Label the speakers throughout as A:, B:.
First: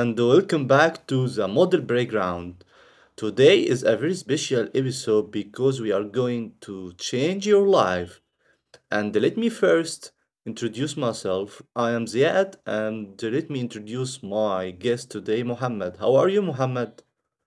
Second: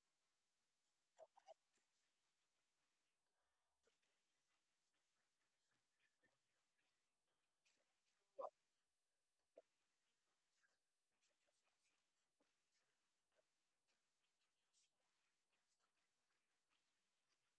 A: and welcome back to the Model Playground. Today is a very special episode because we are going to change your life. And let me first introduce myself. I am Ziad, and let me introduce my guest today, Mohammed. How are you, Mohammed?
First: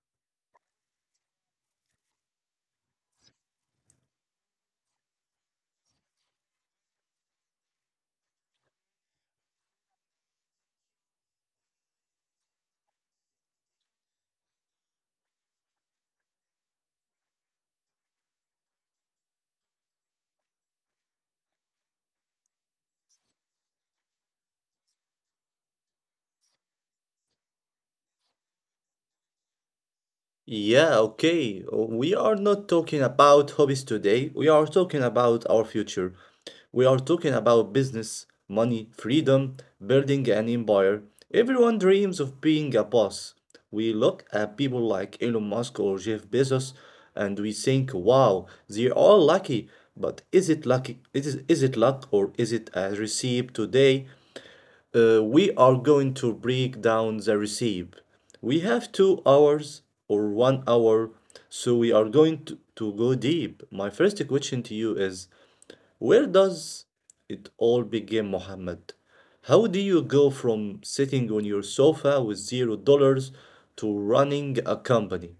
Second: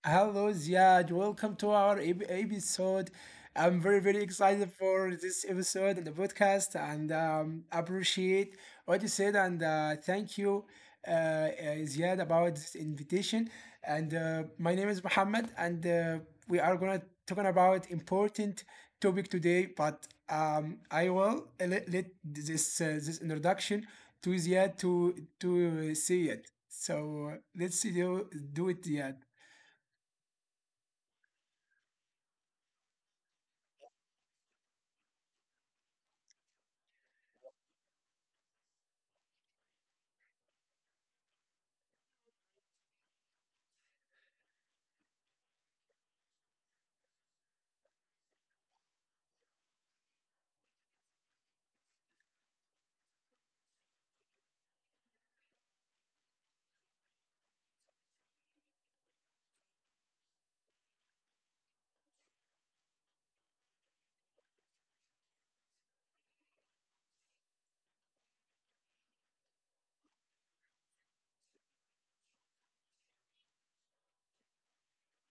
B: Hello, Ziad. Welcome to our episode. I'm very, very excited for this episode and the podcast, and appreciate what you said. And thank you, uh, uh, Ziad, about this invitation. And my name is Mohammed, and we are gonna talking about important topic today. But I will let this this introduction to Ziad to say it. So let's do it, Ziad.
A: Yeah, okay. We are not talking about hobbies today. We are talking about our future. We are talking about business, money, freedom, building an empire. Everyone dreams of being a boss. We look at people like Elon Musk or Jeff Bezos, and we think, wow, they're all lucky. But is it lucky? Is it luck or is it a receipt today? We are going to break down the recipe. We have 2 hours or one hour, so we are going to go deep. My first question to you is, where does it all begin, Mohammed? How do you go from sitting on your sofa with $0 to running a company?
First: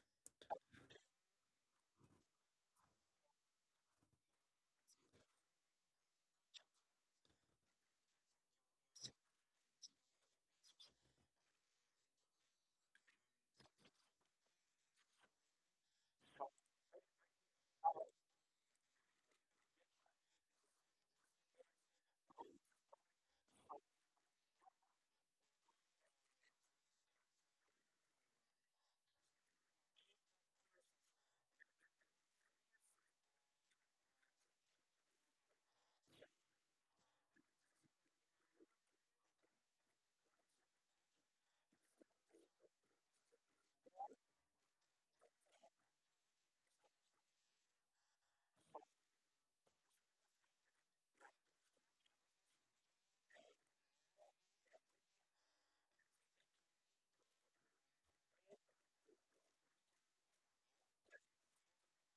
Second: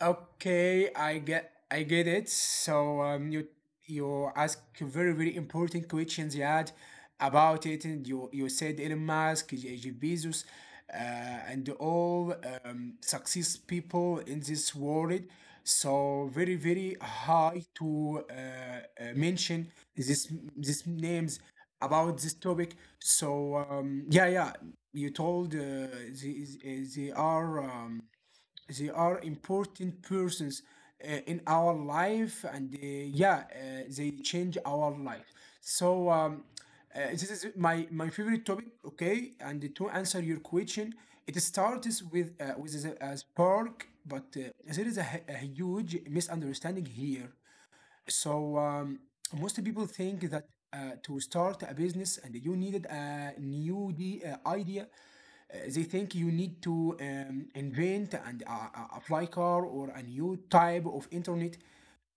B: Okay, I get it. So you ask very very important questions, Yad, about it, and you said Elon Musk, Jeff Bezos, and all success people in this world. So very very hard to mention this names about this topic. So yeah, you told they, they are. They are important persons in our life and yeah they change our life so this is my favorite topic, okay, and to answer your question it starts with a spark but there is a, a huge misunderstanding here. So most people think that to start a business and you needed a new idea. They think you need to invent and apply car or a new type of internet.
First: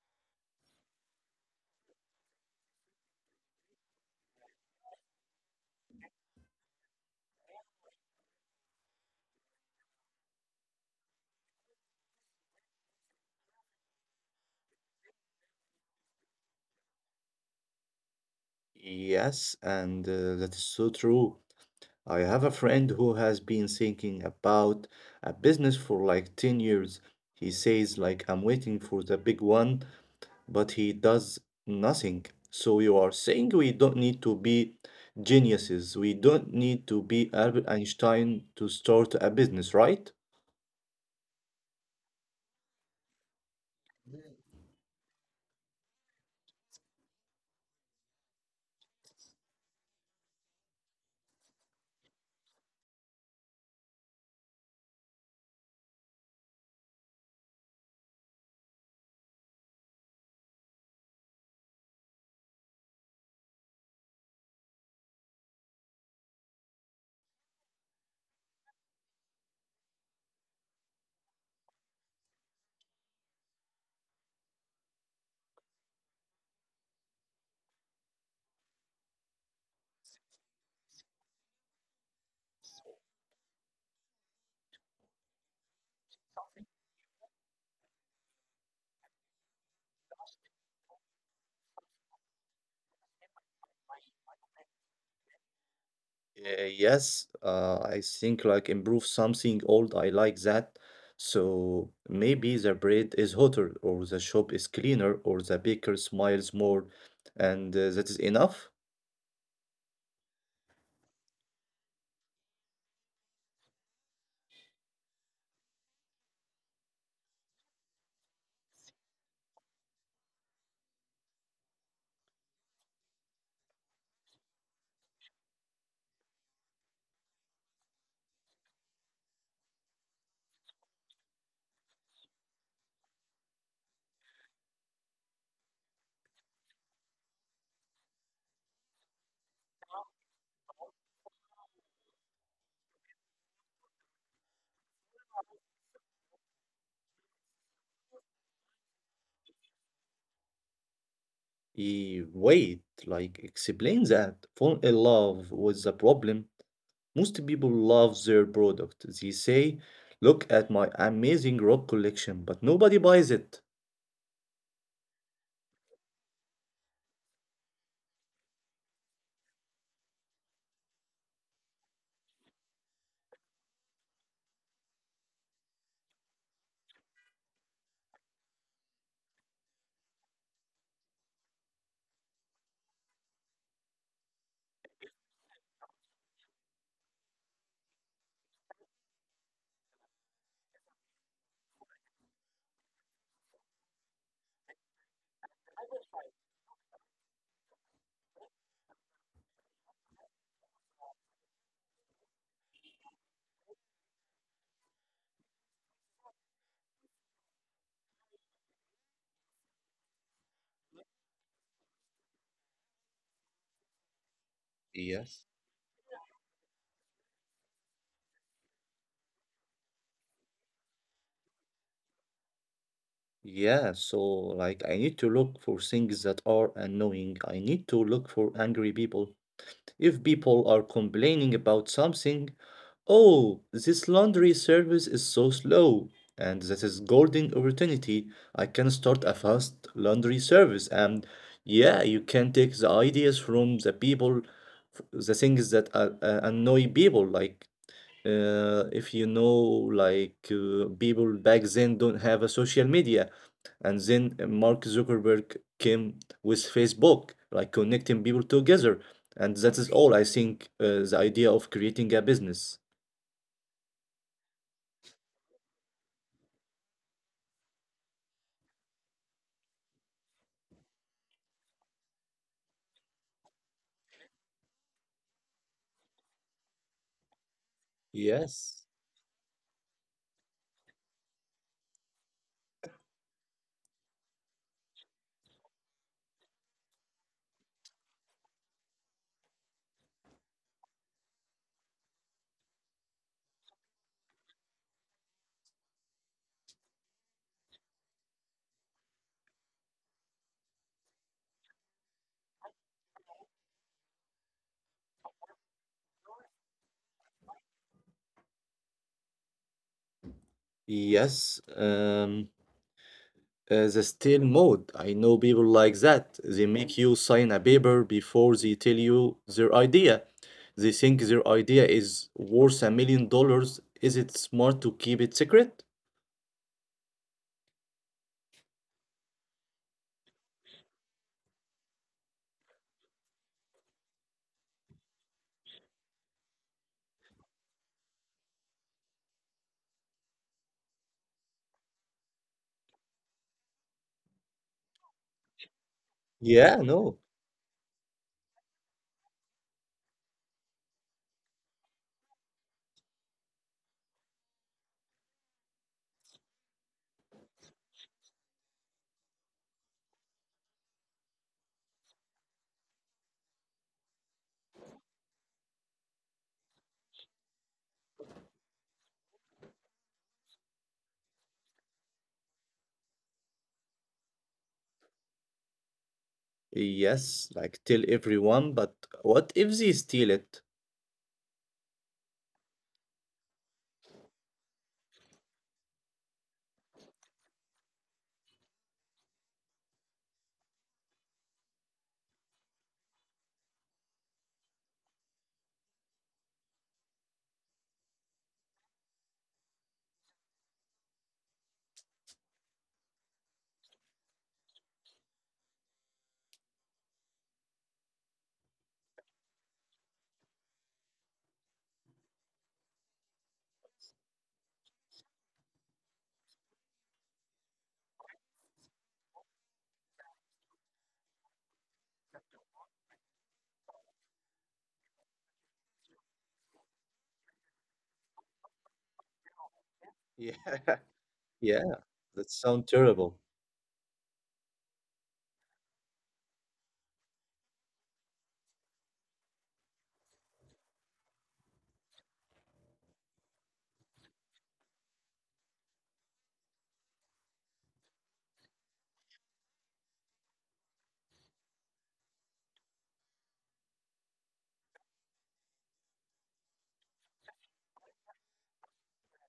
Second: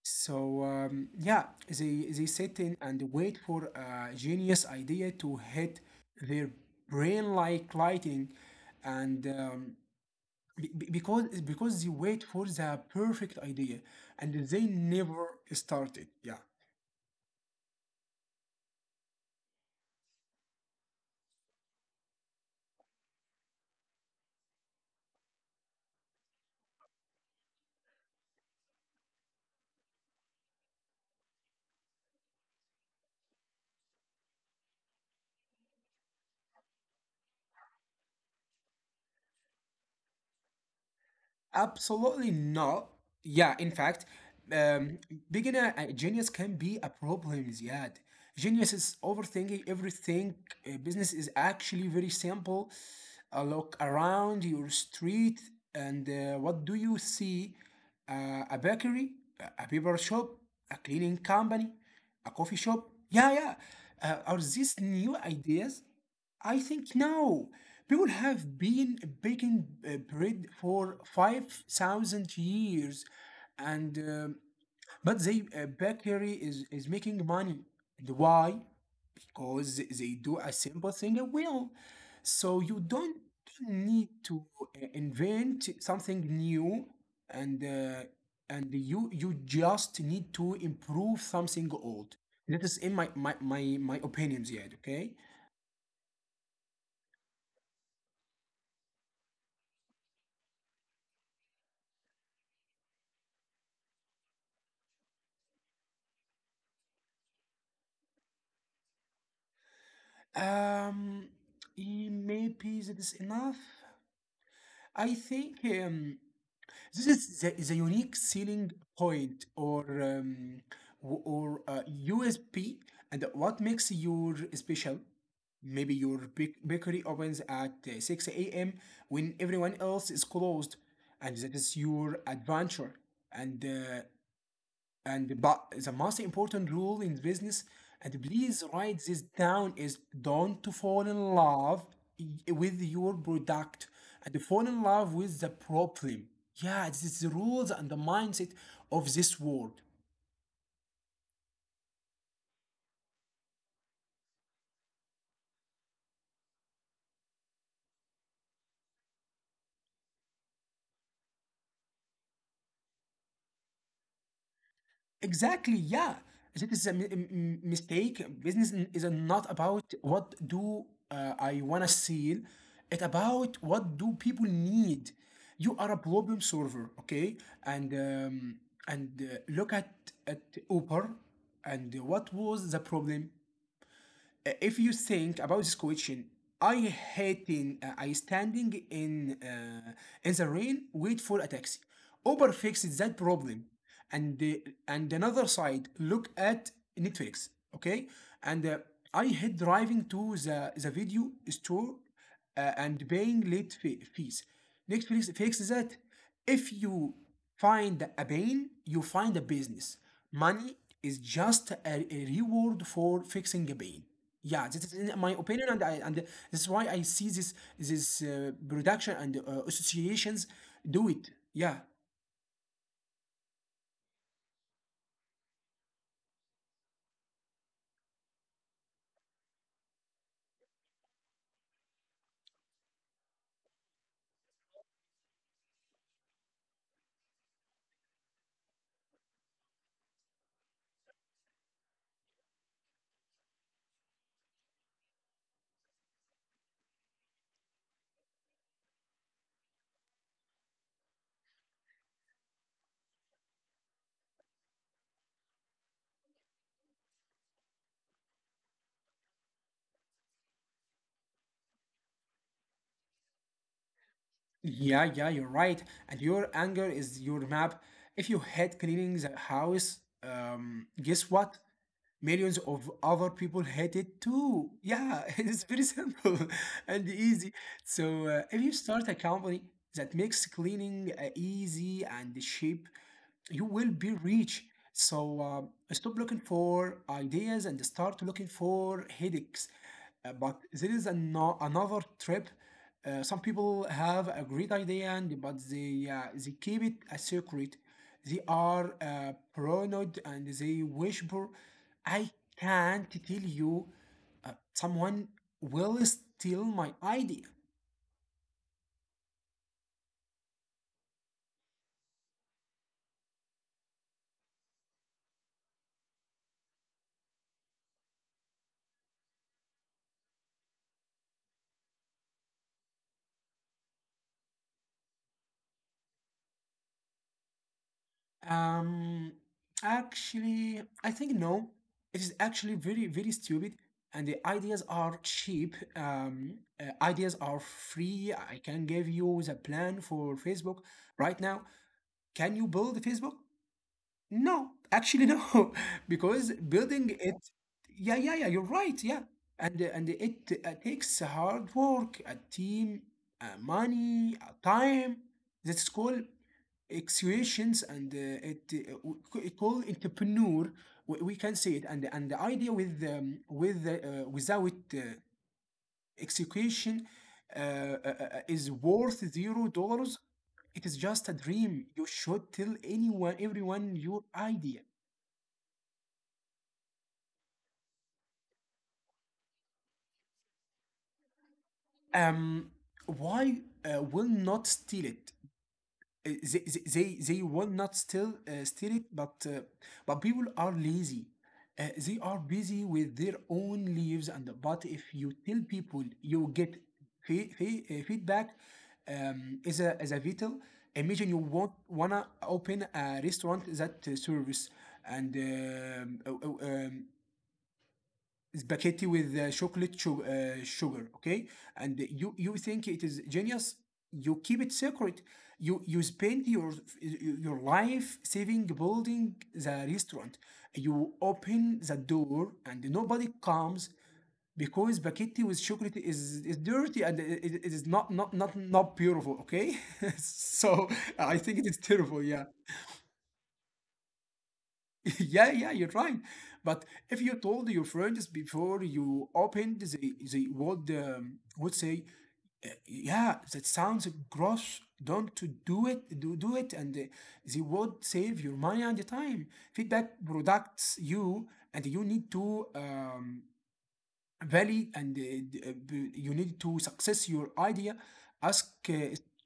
B: So yeah, they sit in and wait for a genius idea to hit their brain like lightning. And be- be- because because they wait for the perfect idea and they never started, yeah.
A: Yes, and that is so true. I have a friend who has been thinking about a business for like 10 years. He says, like, I'm waiting for the big one, but he does nothing. So you are saying we don't need to be geniuses. We don't need to be Albert Einstein to start a business, right?
B: Absolutely not. Yeah, in fact, um, being a genius can be a problem, Ziad. Genius is overthinking everything. Business is actually very simple. A look around your street, and what do you see? A bakery, a paper shop, a cleaning company, a coffee shop. Yeah, yeah. Are these new ideas? I think no. People have been baking bread for 5,000 years, and but they bakery is making money. And why? Because they do a simple thing well. So you don't need to invent something new, and uh, and you just need to improve something old. That is in my opinion, Ziad. Okay.
A: Yes, I think, like, improve something old. I like that. So maybe the bread is hotter, or the shop is cleaner, or the baker smiles more, and that is enough.
B: Um, maybe that is enough. I think this is the unique selling point or USP, and what makes your special. Maybe your bakery opens at 6 a.m. when everyone else is closed, and that is your adventure. And uh, and but the most important rule in business, and please write this down, is don't to fall in love with your product and fall in love with the problem. Yeah, this is the rules and the mindset of this world.
A: Wait, like explain that. Fall in love with the problem. Most people love their product. They say, "Look at my amazing rock collection," but nobody buys it.
B: Exactly, yeah. I think a mistake. Business is not about what do I wanna sell. It's about what do people need. You are a problem solver, okay? And look at Uber, and what was the problem? If you think about this question, I hating I standing in the rain wait for a taxi. Uber fixed that problem, and the, and another side look at Netflix. Okay, and I hate driving to the video store and paying late fees. Netflix fixes that. If you find a pain, you find a business. Money is just a reward for fixing a pain. Yeah, this is in my
A: Yes.
B: opinion, and I, and this is why I see this production and associations do it. Yeah,
A: Yeah, so, like, I need to look for things that are annoying. I need to look for angry people. If people are complaining about something, oh, this laundry service is so slow, and that is golden opportunity. I can start a fast laundry service, and yeah, you can take the ideas from the people, f- the things that annoy people, like if you know, like, people back then don't have a social media, and then Mark Zuckerberg came with Facebook like connecting people together, and that is all, I think, the idea of creating a business.
B: yeah, yeah. You're right, and your anger is your map. If you hate cleaning the house, guess what? Millions of other people hate it too. Yeah, it's very simple and easy. So, if you
A: Yes.
B: start a company that makes cleaning easy and cheap, you will be rich. So, stop looking for ideas and start looking for headaches. But there is another trip. Some people have a great idea, and but they keep it a secret. They are paranoid and they whisper, I can't tell you. Someone will steal my idea.
A: Yes. The stale mode, I know people like that. They make you sign a paper before they tell you their idea. They think their idea is worth $1 million. Is it smart to keep it secret?
B: Um, actually, I think no. It is actually very, very stupid. And the ideas are cheap. Ideas are free. I can give you the plan for Facebook right now. Can you build Facebook? No, actually no, because
A: Yeah, no.
B: building it, yeah, yeah, yeah, you're right, yeah, and it takes hard work, a team, money, time. That's called executions, and it called entrepreneur. We can say it, and the idea with without execution uh, uh, is worth $0. It is just a dream. You should tell anyone, everyone your idea.
A: Yes, like tell everyone, but what if they steal it?
B: um, why will not steal it? They will not steal it, but people are lazy. They are busy with their own lives, and but if you tell people, you get feedback. As a vital, imagine you want wanna open a restaurant that serves and spaghetti with chocolate sugar, okay, and you think it is genius. You keep it secret. You spend your life saving building the restaurant. You open the door and nobody comes, because spaghetti with chocolate is dirty, and it is not not not not beautiful, okay.
A: Yeah.
B: So I think it is
A: Yeah,
B: terrible, yeah.
A: that sounds terrible.
B: yeah, yeah, you're right. But if you told your friends before you opened, they would say, yeah, that sounds gross. Don't to do it. Do it." And they would save your money and the time. Feedback products you, and you need to Valid and d- uh, you need to success your idea. Ask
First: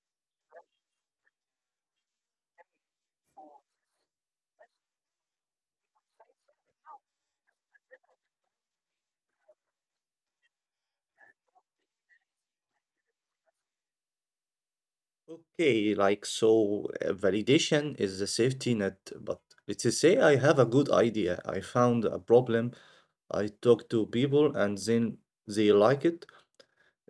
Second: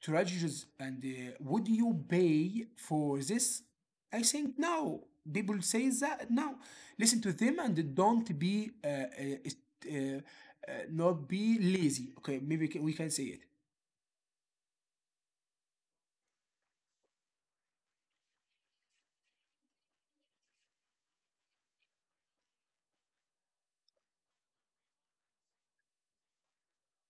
B: strategies and would you pay for this? I think no. People say that no. Listen to them and don't be uh, not be lazy, okay, maybe we can say it.
A: Okay, like, so validation is the safety net, but let's say I have a good idea. I found a problem. I talk to people, and then they like it.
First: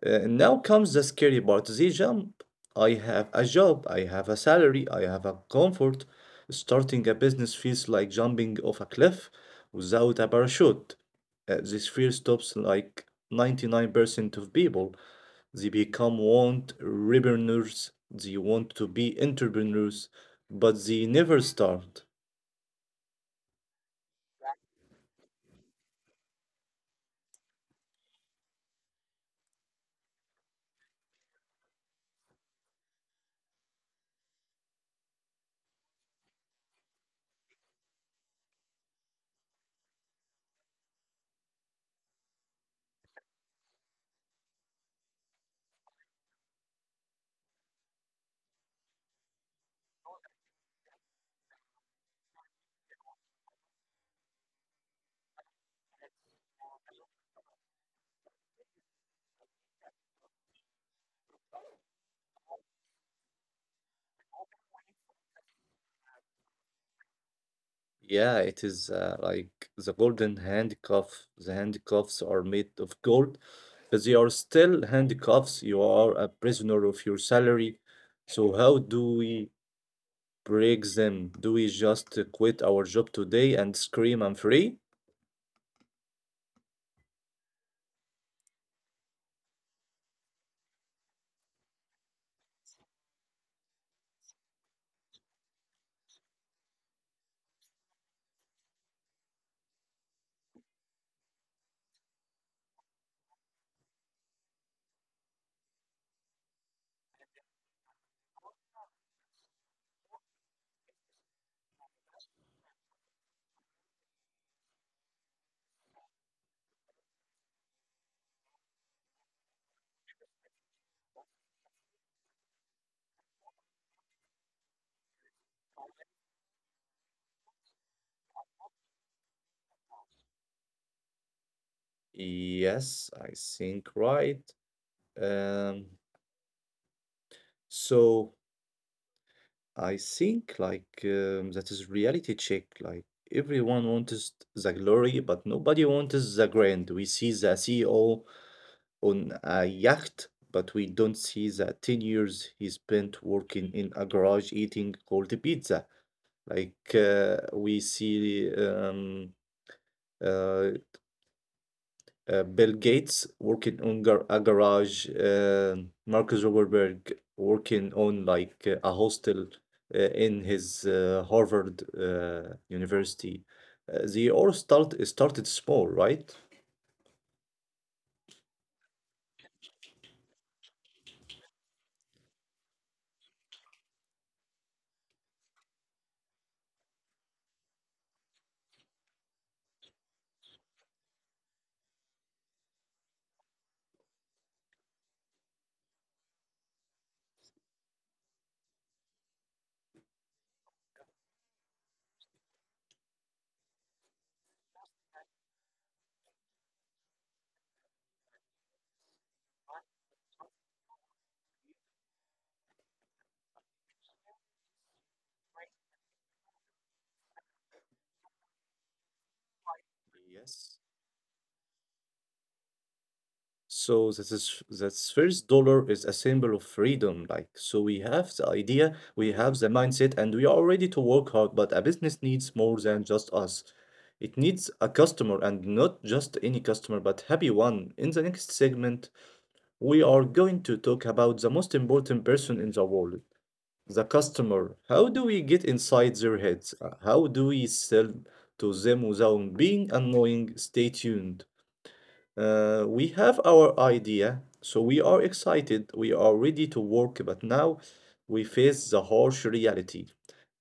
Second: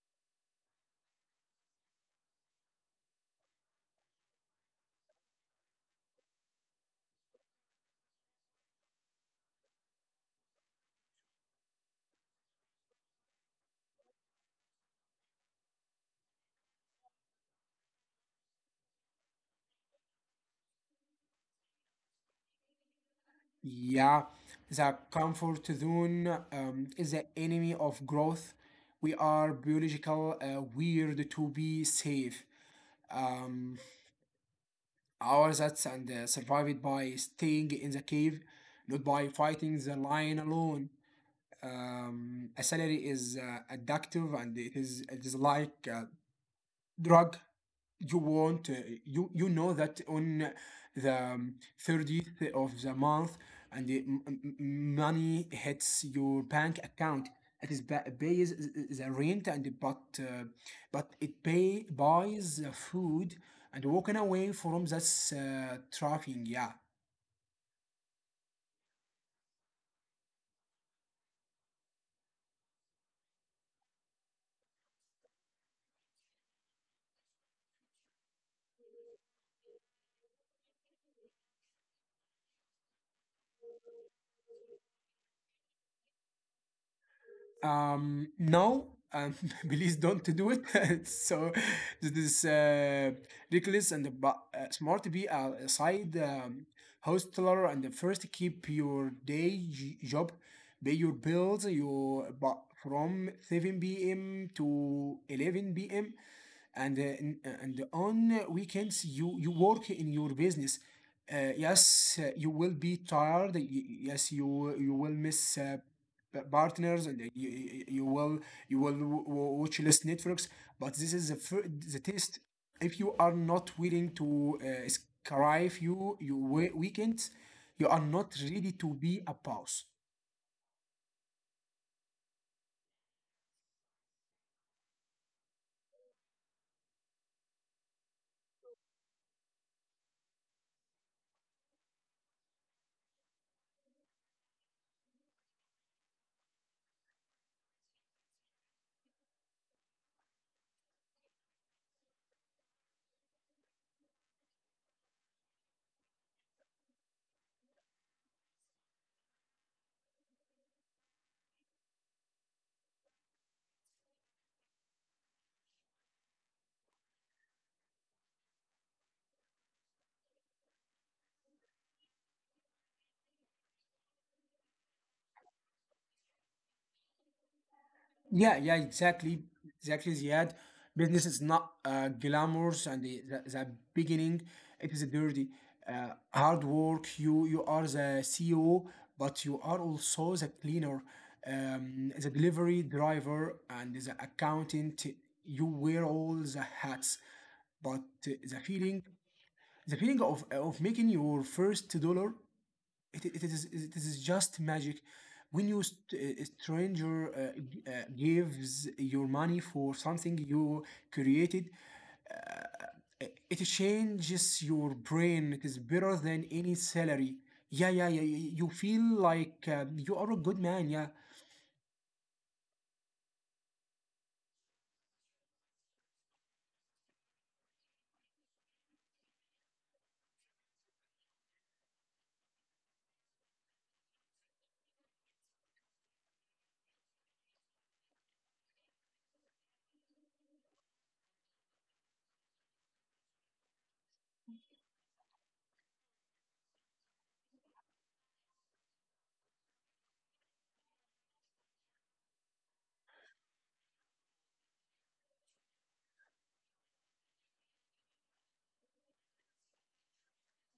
A: Now comes the scary part, the jump. I have a job, I have a salary, I have a comfort. Starting a business feels like jumping off a cliff without a parachute. This fear stops like 99% of people. They become want entrepreneurs, they want to be entrepreneurs, but they never start.
B: Yeah, the comfort zone is the enemy of growth. We are biological weird to be safe. um, Our Zats and survived by staying in the cave, not by fighting the lion alone. A salary is addictive and it is like a drug. You want you you know that on the 30th of the month and the money hits your bank account. It is pays the rent and but it pay buys the food, and walking away from this traffic, yeah.
A: Yeah, it is, like, the golden handcuff. The handcuffs are made of gold, but they are still handcuffs. You are a prisoner of your salary. So how do we break them? Do we just quit our job today and scream, I'm free?
B: No, um, please don't do it. So this is reckless and smart. Be a side hustler and first keep your day job, pay your bills. You but from 7 p.m. to 11 p.m and uh, and on weekends you work in your business. Yes you will be tired, yes you you will miss partners and you will watch less networks. But this is the the test. If you are not willing to scrive you your weekends, you are not ready to be a boss.
A: Yes, I think right. Um, so I think, like, that is reality check. Like, everyone wants the glory, but nobody wants the grind. We see the CEO on a yacht, but we don't see the 10 years he spent working in a garage eating cold pizza. Like, we see uh, Bill Gates working on gar a garage, Mark Zuckerberg working on like a hostel in his Harvard University. They all start started small, right?
B: Yeah, yeah, exactly, exactly, Ziad. Business is not glamorous, and the beginning it is dirty, hard work. You are the CEO, but you are also the cleaner, the delivery driver, and the accountant. You wear all the hats, but uh, the feeling, the feeling of making your first dollar, it is just magic. When you a stranger gives your money for something you created, uh, it changes your brain. It is better than any salary. Yeah, yeah, yeah, you feel like you are a good man,
A: Yes.
B: yeah.
A: So this, is this first dollar is a symbol of freedom. Like, so we have the idea, we have the mindset, and we are ready to work hard. But a business needs more than just us. It needs a customer, and not just any customer, but happy one. In the next segment, we are going to talk about the most important person in the world, the customer. How do we get inside their heads? How do we sell to them without being annoying? Stay tuned. We have our idea, so we are excited, we are ready to work, but now we face the harsh reality.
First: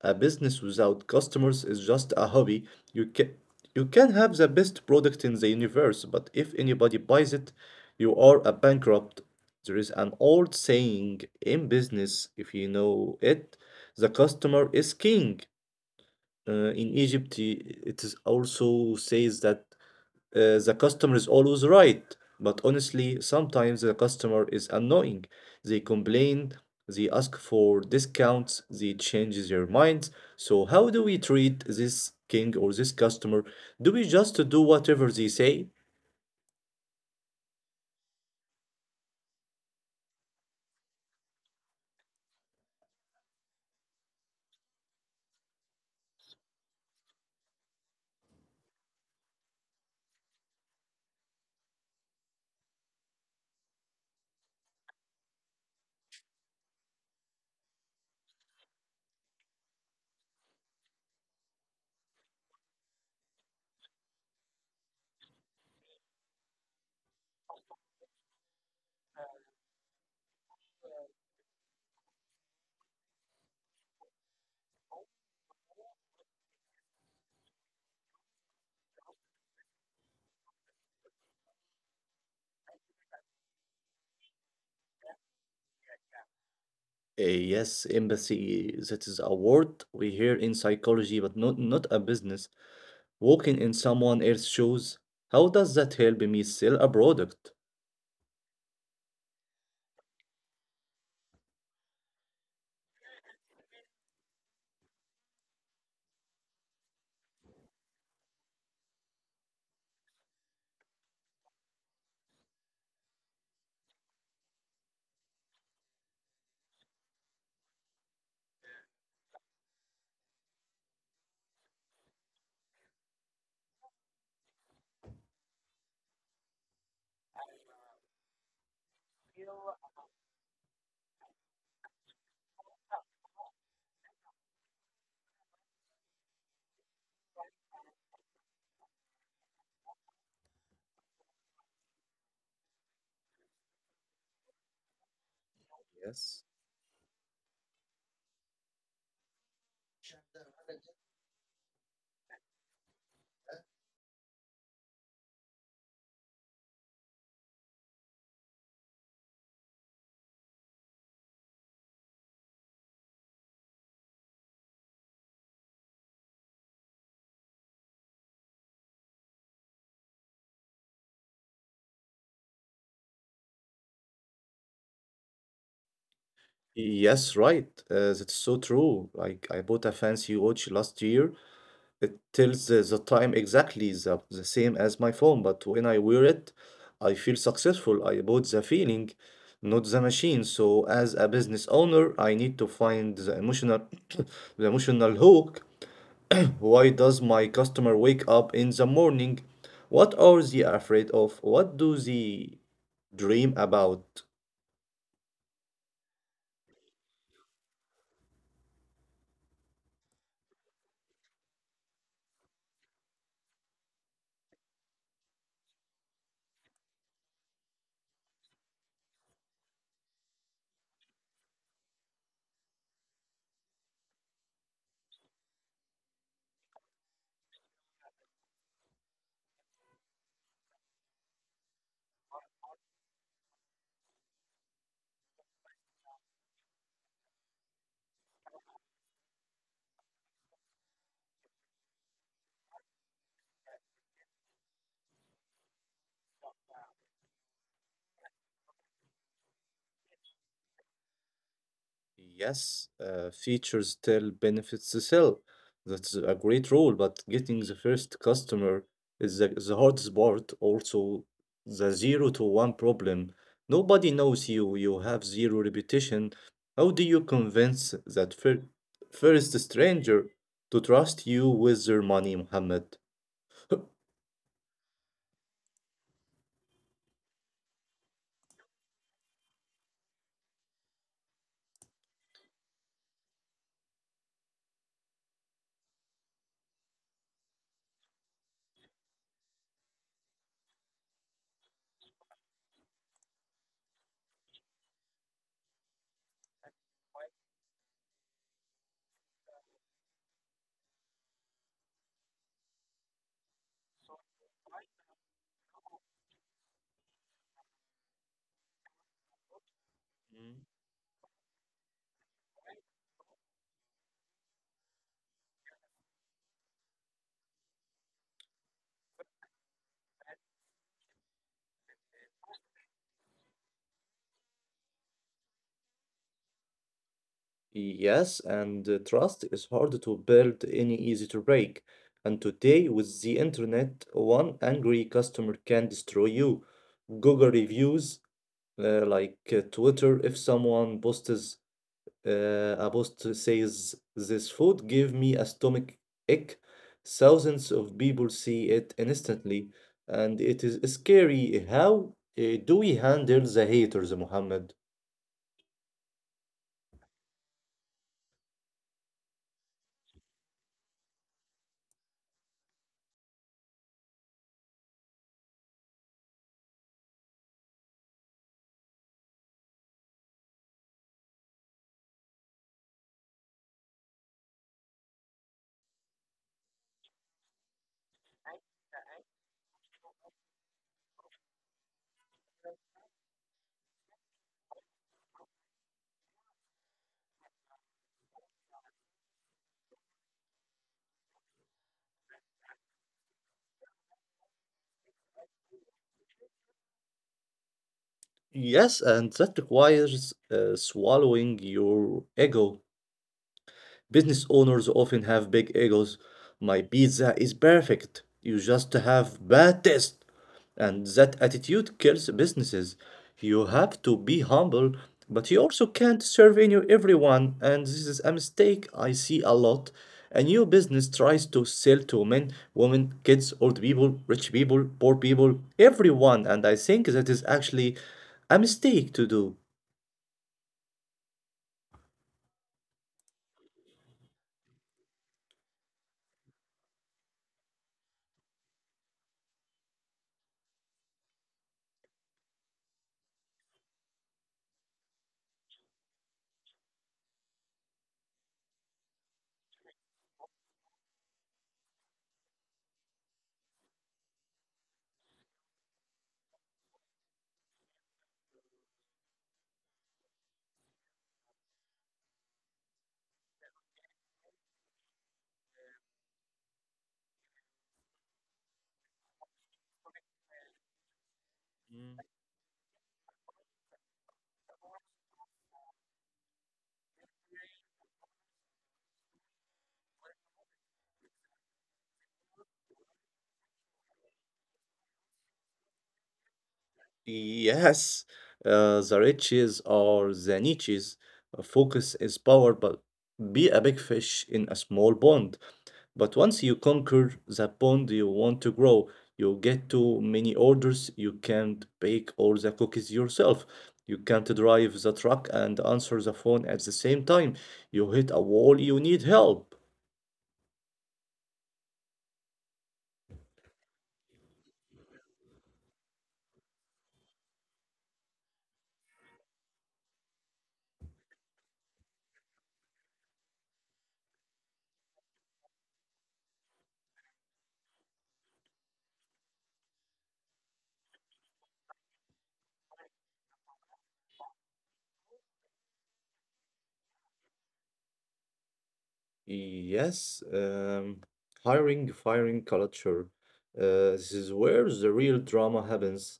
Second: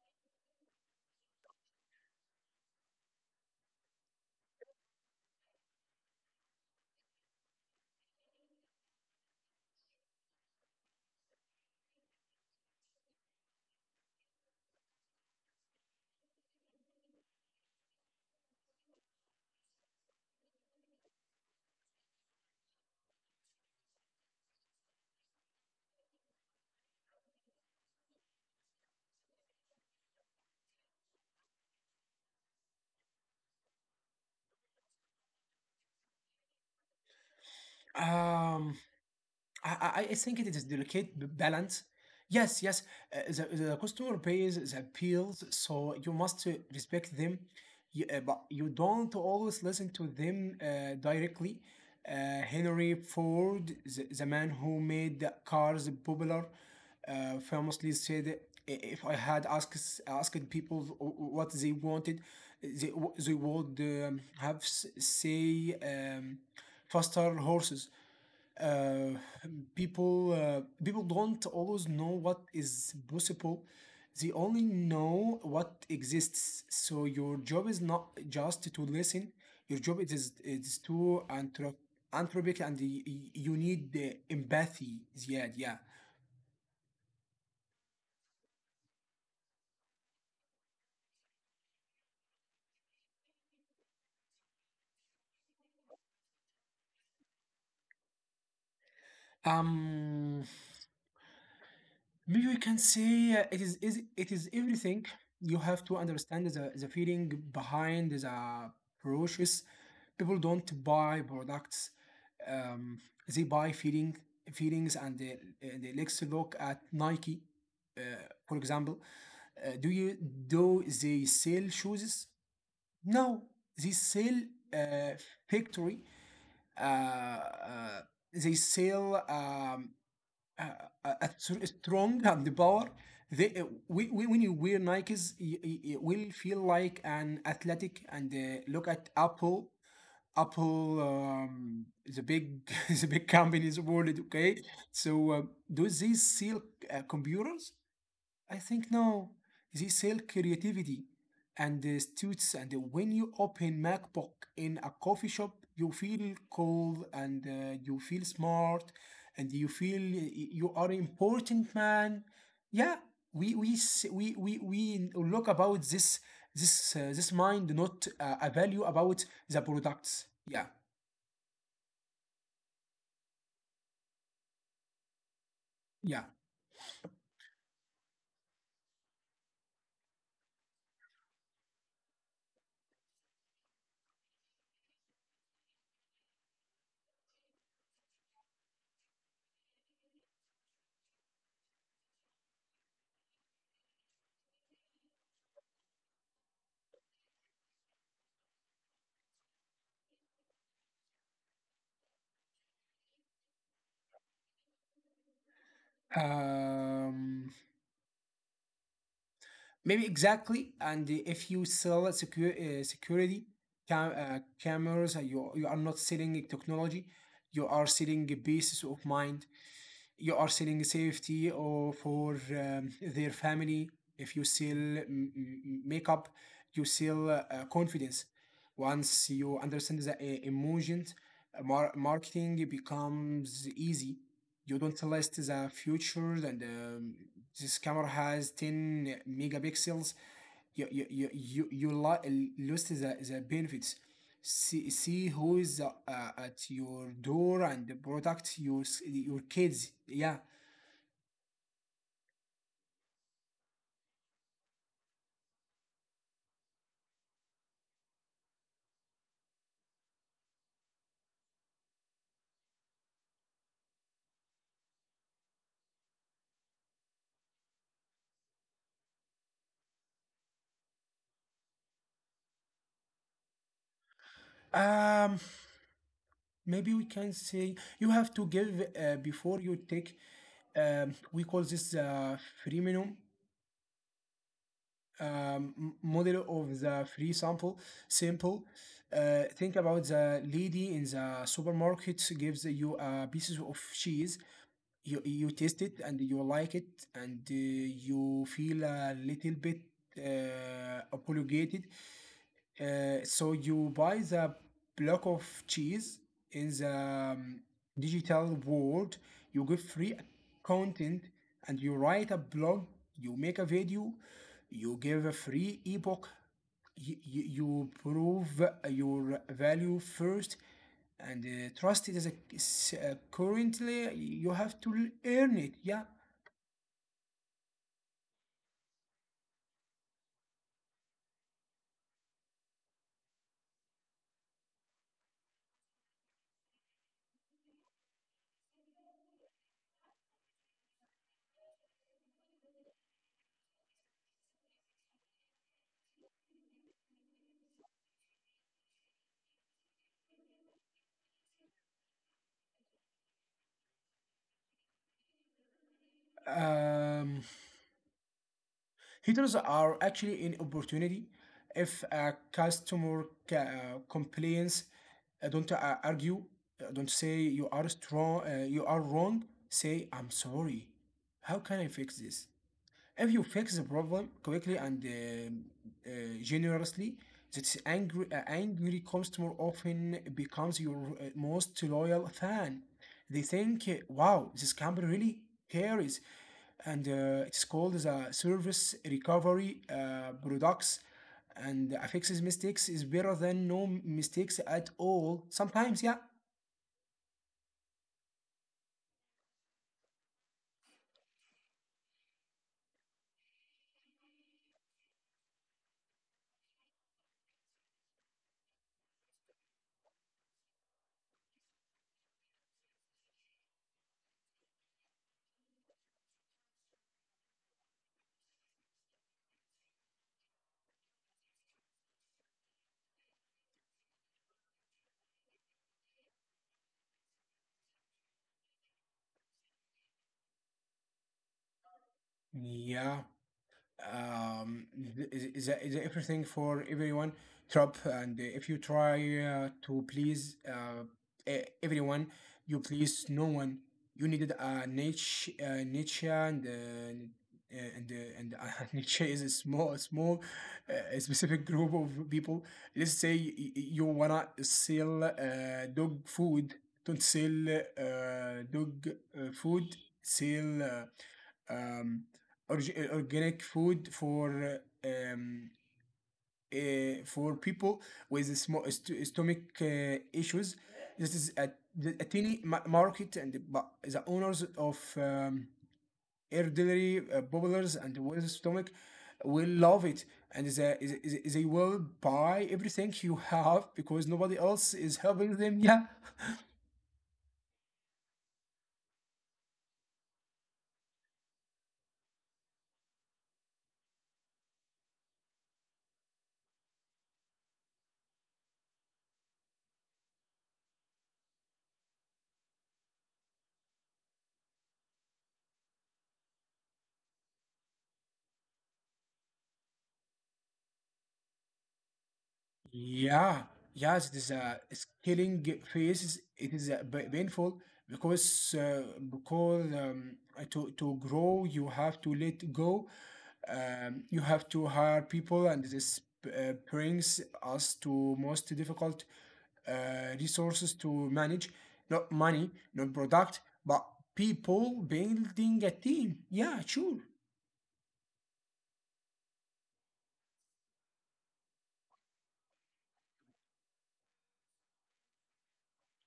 A: A business without customers is just a hobby. You can you can have the best product in the universe, but if anybody buys it, you are a bankrupt. There is an old saying in business, if you know it, the customer is king. In Egypt, it is also says that the customer is always right, but honestly, sometimes the customer is annoying. They complain, they ask for discounts, they change their minds. So, how do we treat this king or this customer? Do we just do whatever they say?
B: um I I think it is delicate balance. Yes, yes. The customer pays the bills, so you must respect them. But you don't always listen to them directly. Uh, Henry Ford, the man who made the cars popular, famously said, if I had asked people what they wanted, they, they would have say faster horses." uh, people don't always know what is possible. They only know what exists. So your job is not just to listen, your job it is to anthropic, and you need the empathy, yeah, yeah.
A: Yes, empathy, that is a word we hear in psychology, but not a business. Walking in someone else's shoes, how does that help me sell a product?
B: um maybe we can say it is everything. You have to understand the feeling behind the purchase. People don't buy products; um, they buy feelings, and the let's look at Nike, uh, for example. Uh, do you do they sell shoes? No, they sell uh, factory. Uh, uh, they sell a, a strong and power. When you wear Nikes, it will feel like an athletic. And look at Apple. Apple, the big the big companies world. Okay, so do
A: Yes.
B: these sell computers? I think now they sell creativity and students. And when you open MacBook in a coffee shop, you feel cool and you feel smart and you feel you are important man. Yeah, we look about this this mind, not a value about the products. Yeah, yeah.
A: Yes, right. That's so true. Like, I bought a fancy watch last year. It tells the time exactly the same as my phone, but when I wear it, I feel successful. I bought the feeling, not the machine. So as a business owner, I need to find the emotional the emotional hook. Why does my customer wake up in the morning? What are they afraid of? What do they dream about?
B: Um, Maybe exactly. And if you sell a secure, security cameras, you are not selling a technology. You are selling a basis of mind. You are selling safety or for their family. If you sell makeup, you sell confidence. Once you understand the emotions, marketing becomes easy. You don't list the features and this camera has 10 megapixels. You lost the benefits. See, see who is at your door and protect your kids. Yeah.
A: Yes, features still benefits the sell. That's a great rule, but getting the first customer is the hardest part. Also, the zero to one problem. Nobody knows you, you have zero reputation. How do you convince that first stranger to trust you with their money, Muhammad?
B: um Maybe we can say you have to give before you take. We call this freemium, model of the free sample sample. Think about the lady in the supermarket gives you a pieces of cheese. You taste it and you like it, and you feel a little bit apologetic, so you buy the block of cheese in the digital world. You give free content, and you write a blog. You make a video. You give a free ebook. You prove your value first, and trust, it is a, is, currently you have to earn it. Yeah.
A: Yes, and trust is hard to build and easy to break. And today, with the internet, one angry customer can destroy you. Google reviews, like Twitter, if someone posts a post says, this food give me a stomach ache, thousands of people see it instantly. And it is scary. How do we handle the haters, Muhammad?
B: Um, Haters are actually an opportunity. If a customer complains, don't argue, don't say you are strong, you are wrong. Say I'm sorry. How can I fix this? If you fix the problem quickly and uh, generously, that angry, angry customer often becomes your most loyal fan. They think, wow, this company really cares. And it's called the service recovery products. And a fixes mistakes is better than no mistakes at all. Sometimes, yeah.
A: Yes, and that requires swallowing your ego. Business owners often have big egos. My pizza is perfect. You just have bad taste. And that attitude kills businesses. You have to be humble, but you also can't serve any everyone, and this is a mistake I see a lot. A new business tries to sell to men, women, kids, old people, rich people, poor people, everyone, and I think that is actually a mistake to do.
B: Yeah. um, is everything for everyone trap. And if you try to please everyone, you please no one. You needed a niche, niche, and niche is a small small a specific group of people. Let's say you wanna sell dog food. Don't sell dog food. Sell um, organic food for people with small stomach issues. This is a tiny market, and but the owners of elderly bubblers and with stomach will love it, and they will buy everything you have because nobody else is helping them. Yeah.
A: Yes, the riches or the niches, focus is power, but be a big fish in a small pond. But once you conquer the pond you want to grow, you get too many orders, you can't bake all the cookies yourself. You can't drive the truck and answer the phone at the same time. You hit a wall, you need help.
B: Yeah, yes, it is a scaling phase. It is painful because to grow you have to let go. You have to hire people, and this brings us to most difficult resources to manage. Not money, not product, but people building a team. Yeah, sure.
A: Yes, hiring, firing culture. This is where the real drama happens.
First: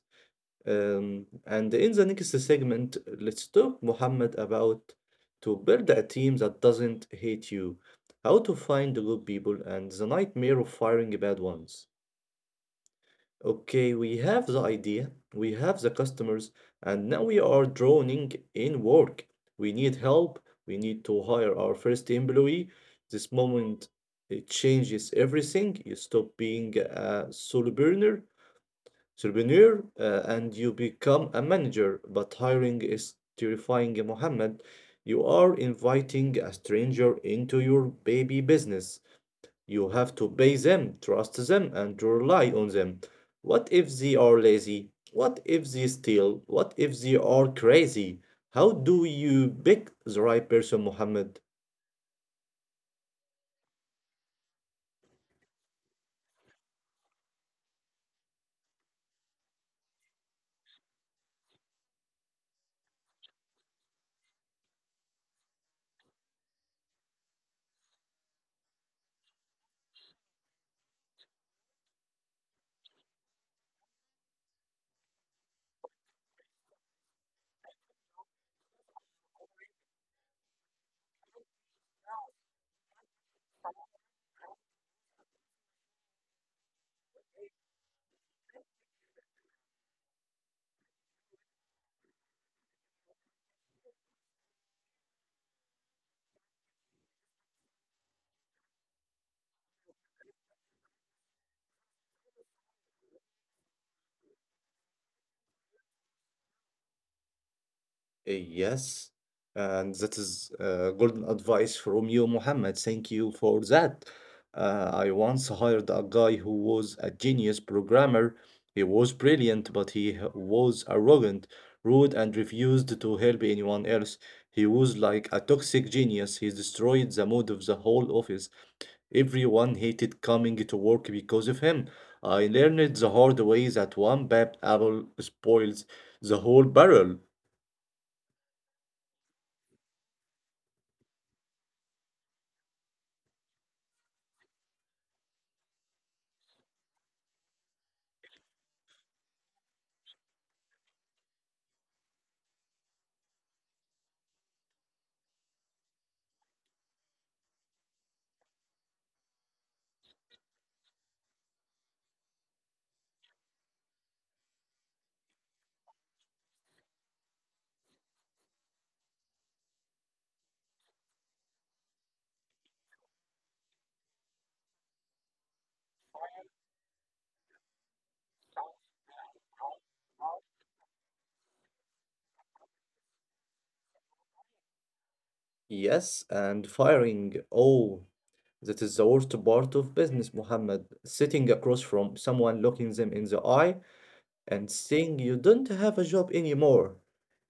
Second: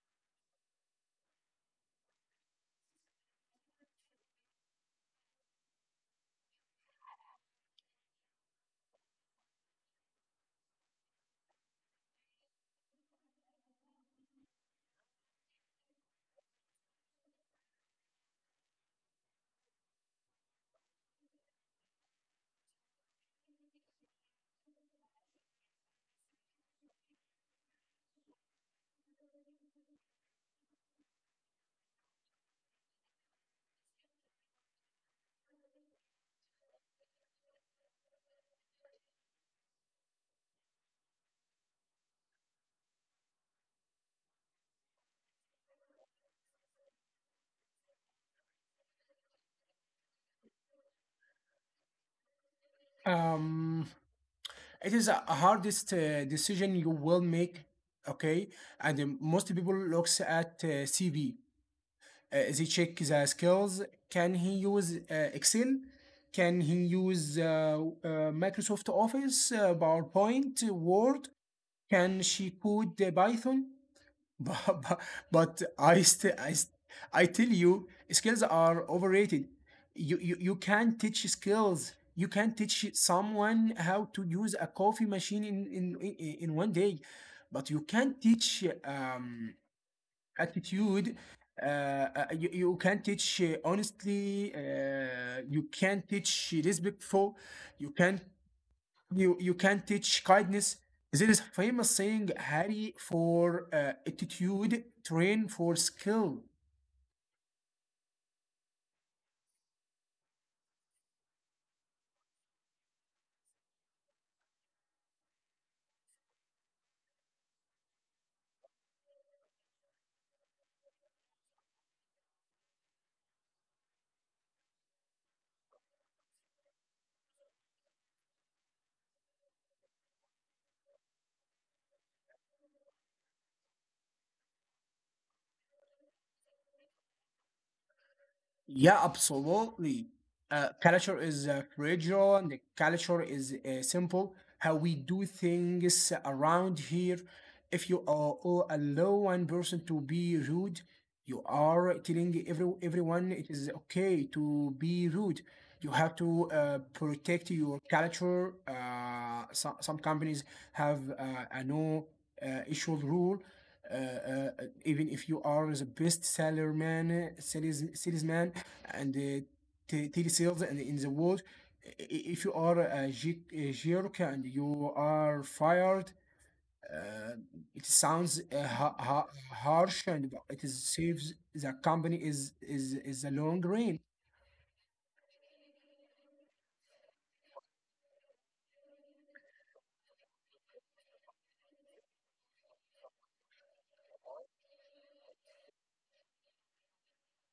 A: And in the next segment, let's talk, Muhammad, about to build a team that doesn't hate you, how to find the good people, and the nightmare of firing bad ones. Okay, we have the idea, we have the customers, and now we are droning in work. We need help, we need to hire our first employee. This moment, it changes everything. You stop being a solo burner entrepreneur and you become a manager, but hiring is terrifying, Mohammed. You are inviting a stranger into your baby business. You have to pay them, trust them, and rely on them. What if they are lazy? What if they steal? What if they are crazy? How do you pick the right person, Mohammed?
B: Um, It is a hardest decision you will make, okay? And most people looks at CV. They check the skills. Can he use Excel? Can he use Microsoft Office, PowerPoint, Word? Can she code Python? but, but but I still I tell you skills are overrated. You can't teach skills. You can't teach someone how to use a coffee machine in one day, but you can't teach attitude. You can teach honestly. You can teach respectful. You can you can teach kindness. There is famous saying, "Harry for attitude, train for skill."
A: Yes, and that is golden advice from you, Mohammed. Thank you for that. I once hired a guy who was a genius programmer. He was brilliant, but was arrogant, rude, and refused to help anyone else. He was like a toxic genius. He destroyed the mood of the whole office. Everyone hated coming to work because of him. I learned the hard way that one bad apple spoils the whole barrel.
B: Yeah, absolutely. Culture is fragile, and the culture is simple. How we do things around here. If you allow one person to be rude, you are telling everyone it is okay to be rude. You have to protect your culture. Some companies have a no issue rule, uh, uh, even if you are the best salesman, salesman, and telesales and in the world, if you are a a jerk, and you are fired, uh, it sounds harsh, and it is saves the company is is a long rain.
A: Yes, and firing. Oh, that is the worst part of business, Muhammad. Sitting across from someone, looking them in the eye, and saying you don't have a job anymore.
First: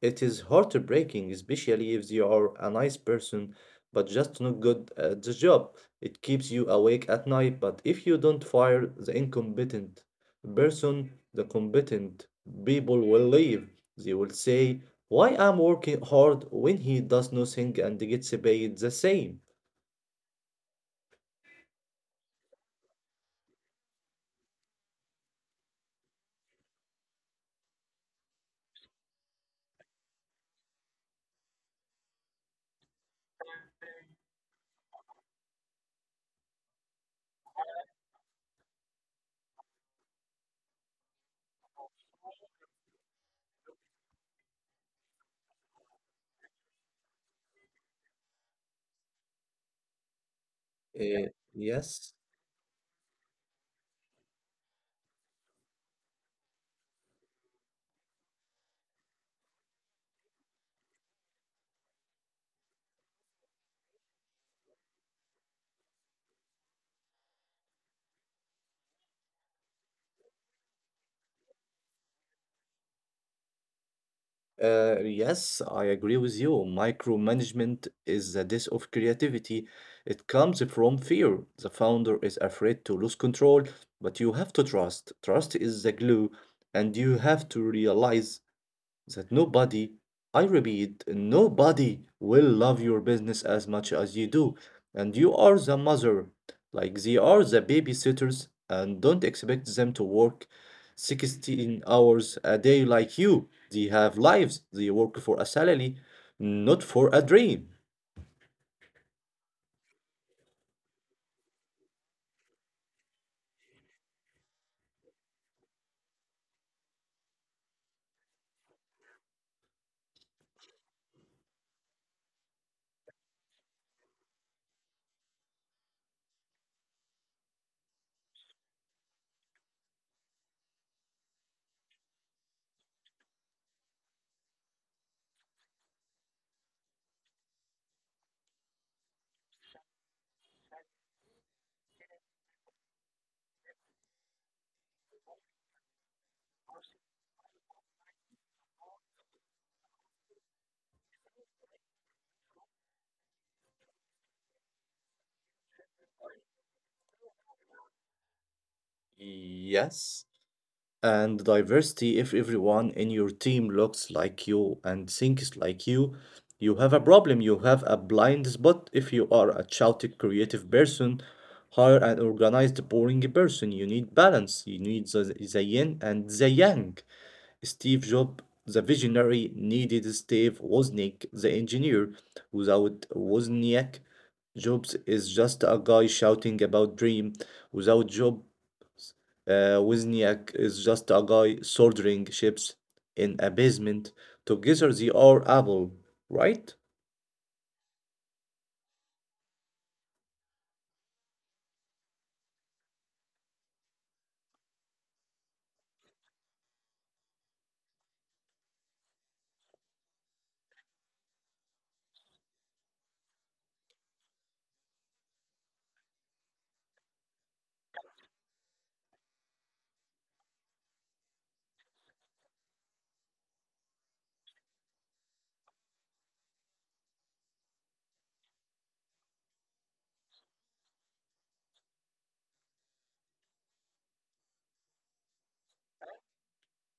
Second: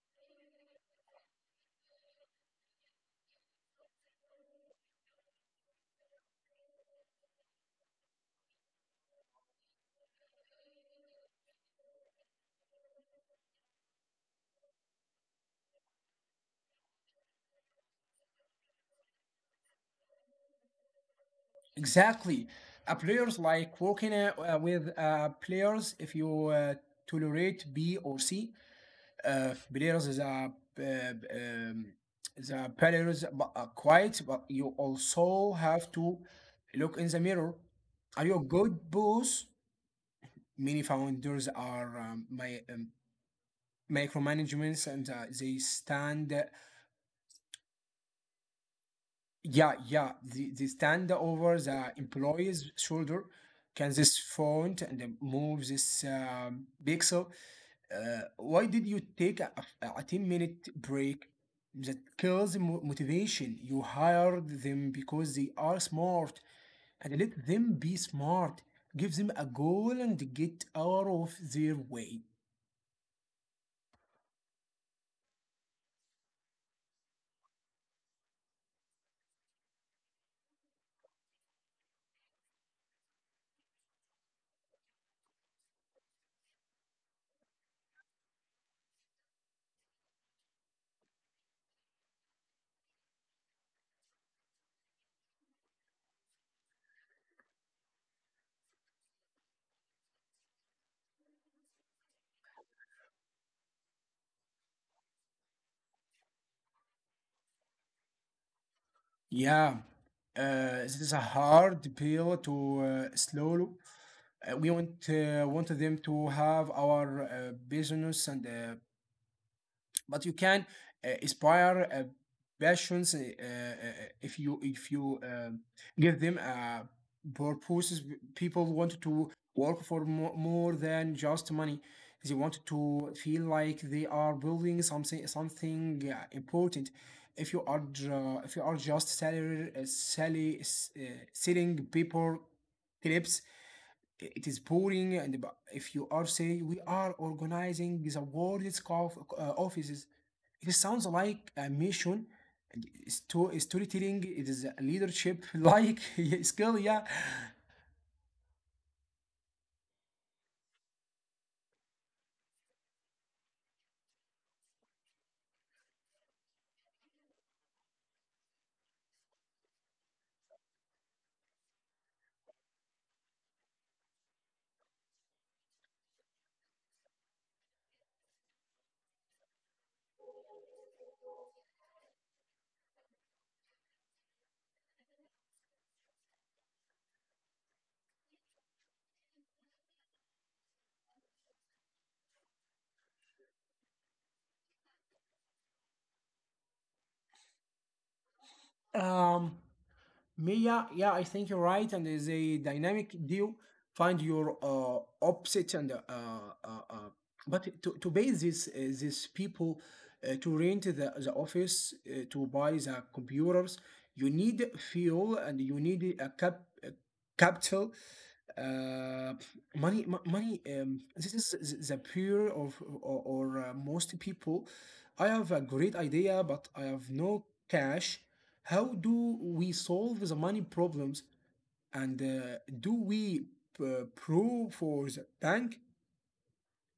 A: It is heartbreaking, especially if you are a nice person but just not good at the job. It keeps you awake at night, but if you don't fire the incompetent person, the competent people will leave. They will say, why I'm working hard when he does nothing and gets paid the same?
B: Exactly, a players like working with players. If you uh, tolerate B or C, players that are, uh, um, the players are quiet, but you also have to look in the mirror. Are you a good boss? Many founders are my micromanagements, and they stand. Uh, yeah, yeah,
A: Eh,
B: they stand
A: yes.
B: over the employee's shoulder. Can this font and then move this pixel? Why did you take a 10-minute minute break? That kills the motivation. You hired them because they are smart, and let them be smart. Give them a goal and get out of their way.
A: Yes, I agree with you. Micromanagement is the death of creativity. It comes from fear. The founder is afraid to lose control, but you have to trust. Trust is the glue, and you have to realize that nobody, I repeat, nobody will love your business as much as you do. And you are the mother, like they are the babysitters, and don't expect them to work 16 hours a day like you. They have lives, they work for a salary, not for a dream.
B: Yeah, this is a hard pill to swallow. Want them to have our business, and but you can inspire passions if you give them purposes. People want to work for more, more than just money. They want to feel like they are building something important. If you are just salary, selling paper clips, it is boring. And if you are saying we are organizing the world's offices, it sounds like a mission, and it's to storytelling, it is a leadership like skill. Yeah.
A: Yes. And diversity. If everyone in your team looks like you and thinks like you have a problem. You have a blind spot. If you are a chaotic creative person, hire an organized boring person. You need balance, you need the yin and the yang. Steve Jobs the visionary needed Steve Wozniak the engineer. Without Wozniak, jobs is just a guy shouting about dream. Without job, Wozniak is just a guy soldering chips in a basement. Together they are Apple, right?
B: um yeah, yeah, I think you're right. And there's a dynamic deal. Find your opposite, and but to pay this these people to rent the office, to buy the computers, you need fuel, and you need a capital. Uh, money, money. This is the pure of or most people. I have a great idea, but I have no cash. How do we solve the money problems? And do we pro for the bank?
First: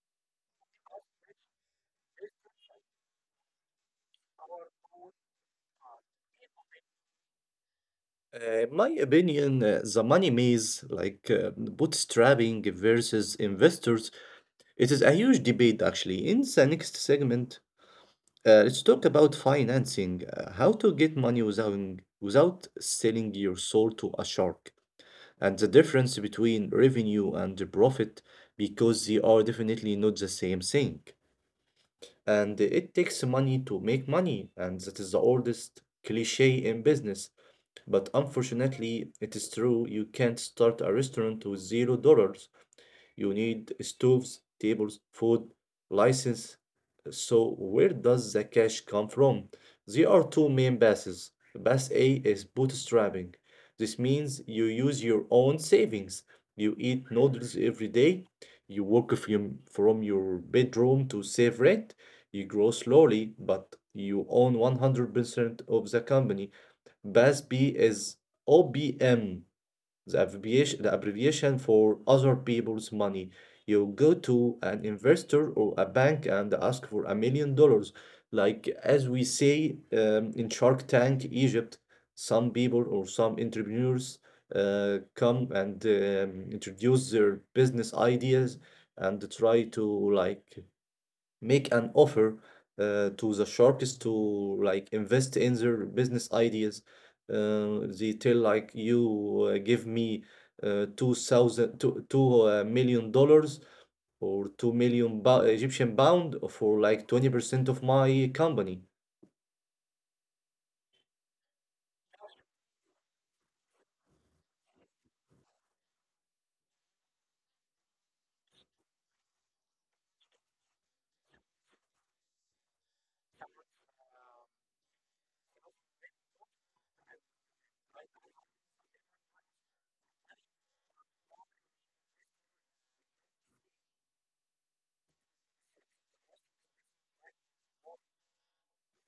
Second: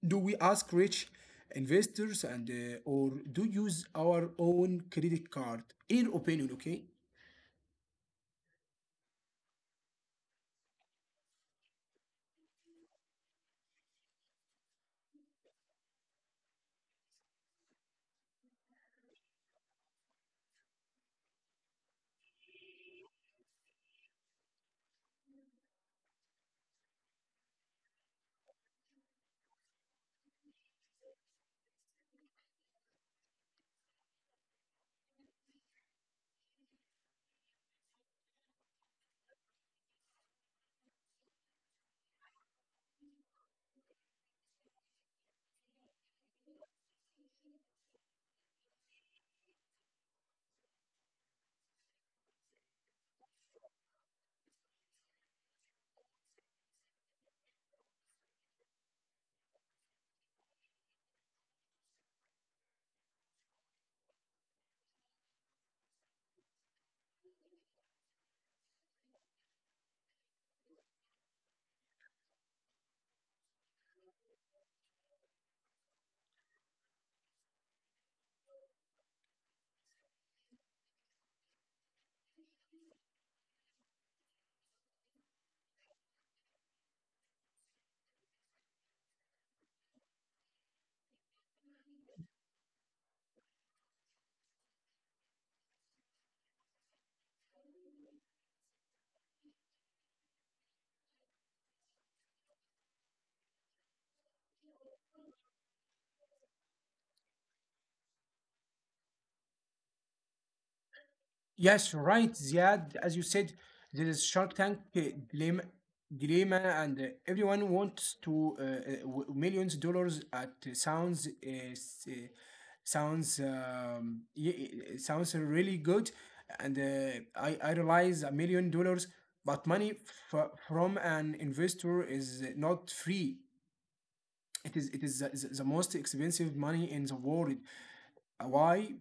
B: Do we ask rich investors, and or do use our own credit card? In your opinion, okay?
A: In my opinion, the money maze, like bootstrapping versus investors, it is a huge debate actually. In the next segment, let's talk about financing, how to get money without selling your soul to a shark, and the difference between revenue and profit, because they are definitely not the same thing. And it takes money to make money, and that is the oldest cliche in business. But unfortunately, it is true you can't start a restaurant with $0. You need stoves, tables, food, license. So where does the cash come from? There are two main passes. Pass A is bootstrapping. This means you use your own savings. You eat noodles every day. You work from your bedroom to save rent. You grow slowly, but you own 100% of the company. Pass B is OBM, the abbreviation for other people's money. You go to an investor or a bank and ask for $1 million. Like, as we say, in Shark Tank Egypt, some people or some entrepreneurs come and introduce their business ideas and try to like make an offer to the sharks to like invest in their business ideas. They tell like you give me 2,002 million dollars or 2 million ba- Egyptian pound for like 20% of my company.
B: Yes, right, Ziad. As you said, there is Shark Tank dilemma, dilemma, and everyone wants to millions dollars at sounds s- sounds y- sounds really good, and I realize $1 million, but money from an investor is not free. It is the most expensive money in the world. Why?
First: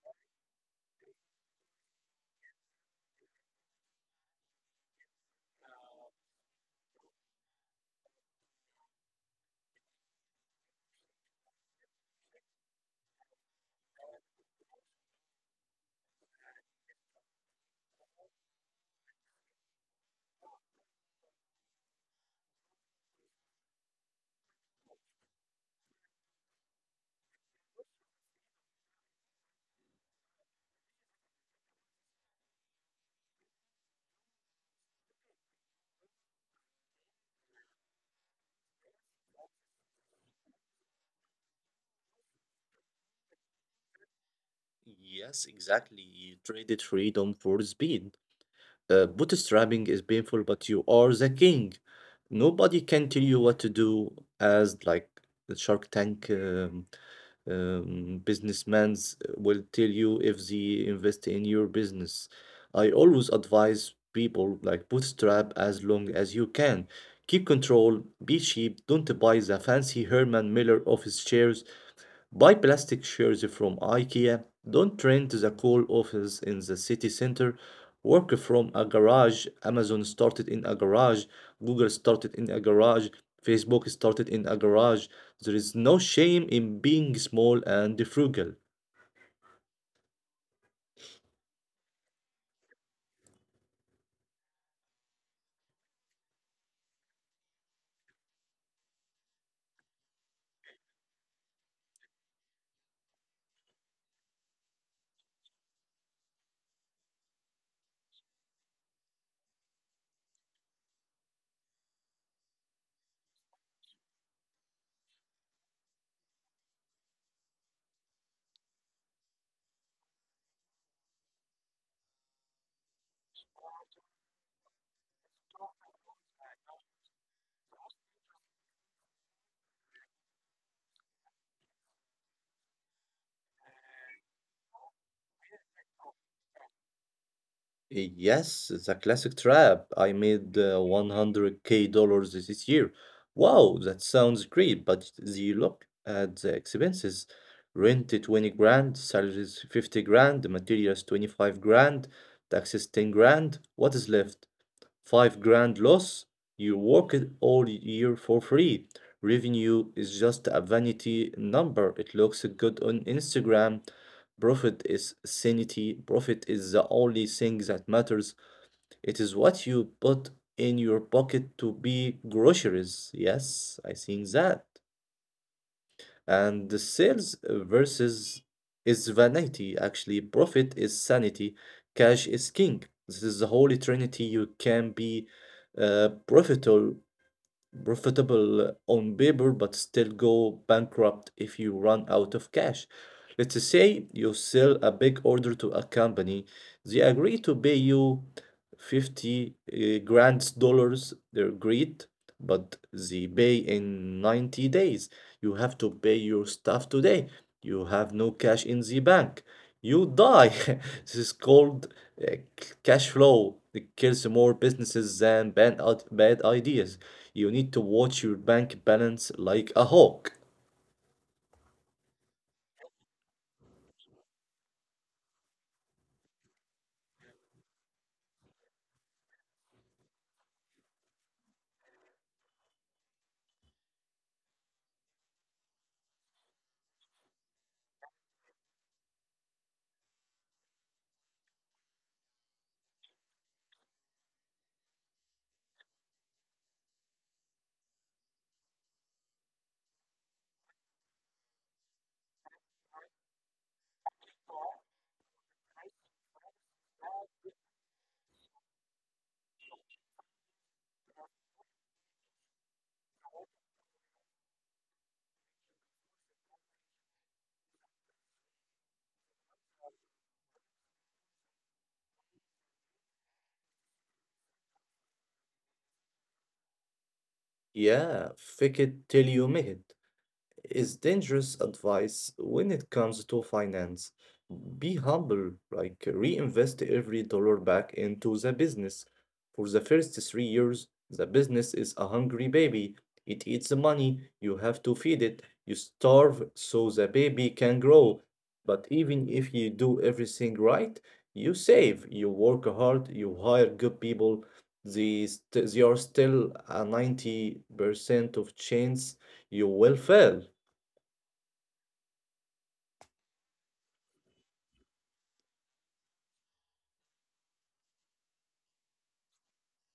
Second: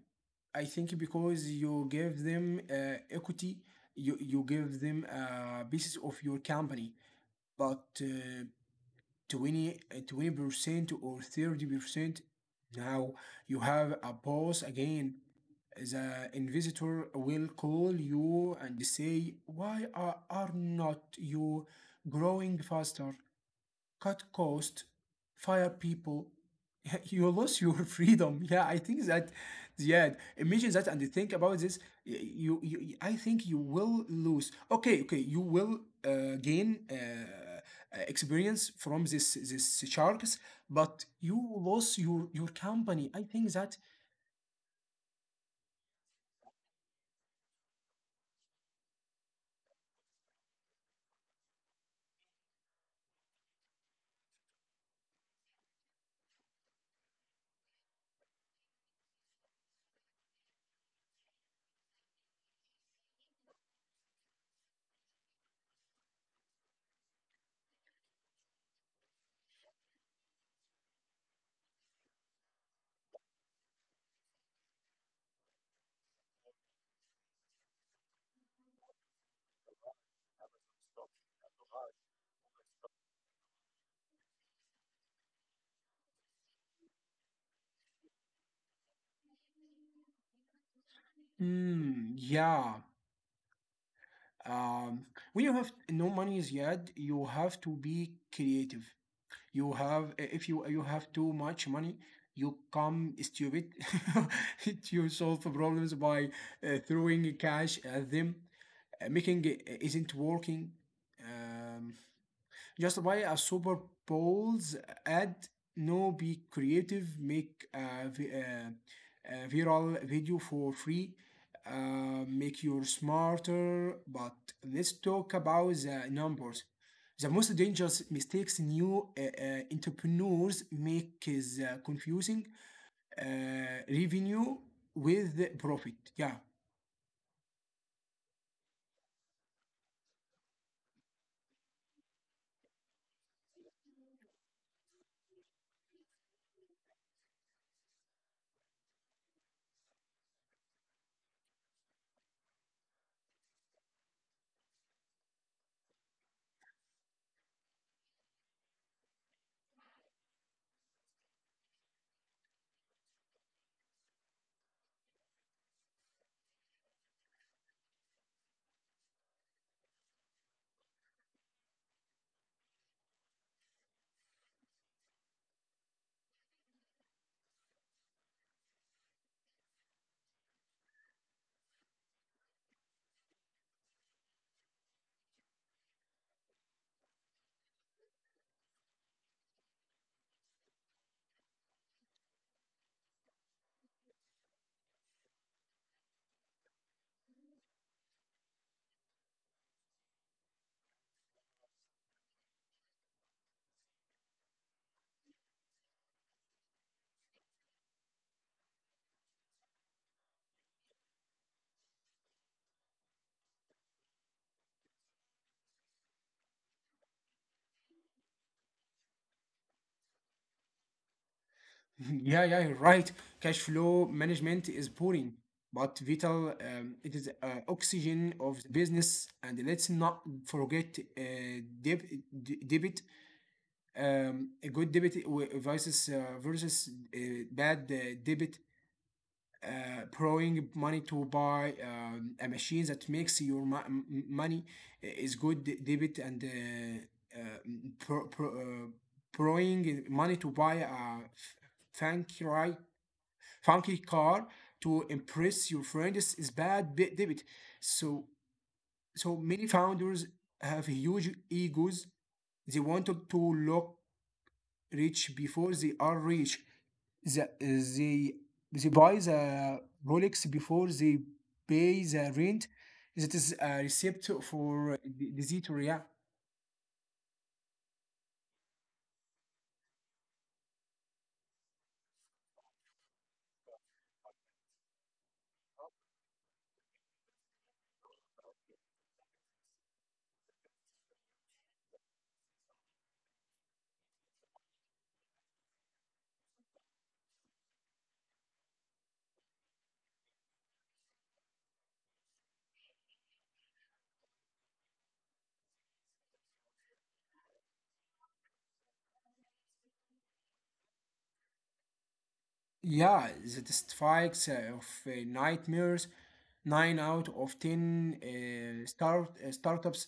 B: I think because you give them equity, you give them pieces of your company, but 20% or 30% now you have a boss again. The investor will call you and say, why are not you growing faster? Cut cost, fire people. You lose your freedom. Yeah, I think that. Yeah, imagine that and think about this. I think you will lose. Okay, okay, you will gain experience from this sharks, but you lose your company. I think that.
A: Yes, exactly. You traded freedom for speed. Bootstrapping is painful, but you are the king. Nobody can tell you what to do, as like the Shark Tank businessmen will tell you if they invest in your business. I always advise people like bootstrap as long as you can. Keep control, be cheap, don't buy the fancy Herman Miller office chairs. Buy plastic chairs from IKEA. Don't rent the cool office in the city center. Work from a garage. Amazon started in a garage. Google started in a garage. Facebook started in a garage. There is no shame in being small and frugal.
B: Mm, yeah. Um, when you have no money yet, you have to be creative. You have if you you have too much money, you come stupid. You solve problems by throwing cash at them. Making it isn't working, um, just buy a Super Bowl's ad. No, be creative. Make a viral video for free. Make you smarter. But let's talk about the numbers. The most dangerous mistakes new entrepreneurs make is confusing uh, revenue with profit. Yeah.
A: Yes, it's a classic trap. I made 100K dollars this year. Wow, that sounds great, but the look at the expenses. Rent is 20 grand, salaries 50 grand, materials 25 grand, taxes 10 grand. What is left? 5 grand loss, you work it all year for free. Revenue is just a vanity number. It looks good on Instagram. Profit is sanity. Profit is the only thing that matters. It is what you put in your pocket to be groceries. Yes, I think that. And the sales versus is vanity, actually. Profit is sanity. Cash is king. This is the holy trinity. You can be uh, profitable, profitable on paper, but still go bankrupt if you run out of cash. Let's say you sell a big order to a company. They agree to pay you 50 grand dollars. They agreed but they pay in 90 days. You have to pay your stuff today. You have no cash in the bank. You die. This is called cash flow. It kills more businesses than bad ideas. You need to watch your bank balance like a hawk.
B: Yeah, yeah, you're right. Cash flow management is boring, but vital. It is oxygen of the business, and let's not forget deb debit. A good debit versus uh, bad debit. Borrowing money to buy a machine that makes your money is good debit, and pro- pro- uh, borrowing money to buy Thank you, right? Funky car to impress your friends is bad bit debit. So so many founders have huge egos. They want to look rich before they are rich. The, they they buy the Rolex before they pay the rent. That is a recipe for disaster. Yeah.
A: Yeah, fake it till you make it is dangerous advice when it comes to finance. Be humble, like reinvest every dollar back into the business. For the first 3 years, the business is a hungry baby. It eats the money, you have to feed it, you starve so the baby can grow. But even if you do everything right, you save, you work hard, you hire good people, they are still a 90% of chance you will fail.
B: Yeah, that strikes of nightmares. Nine out of ten startups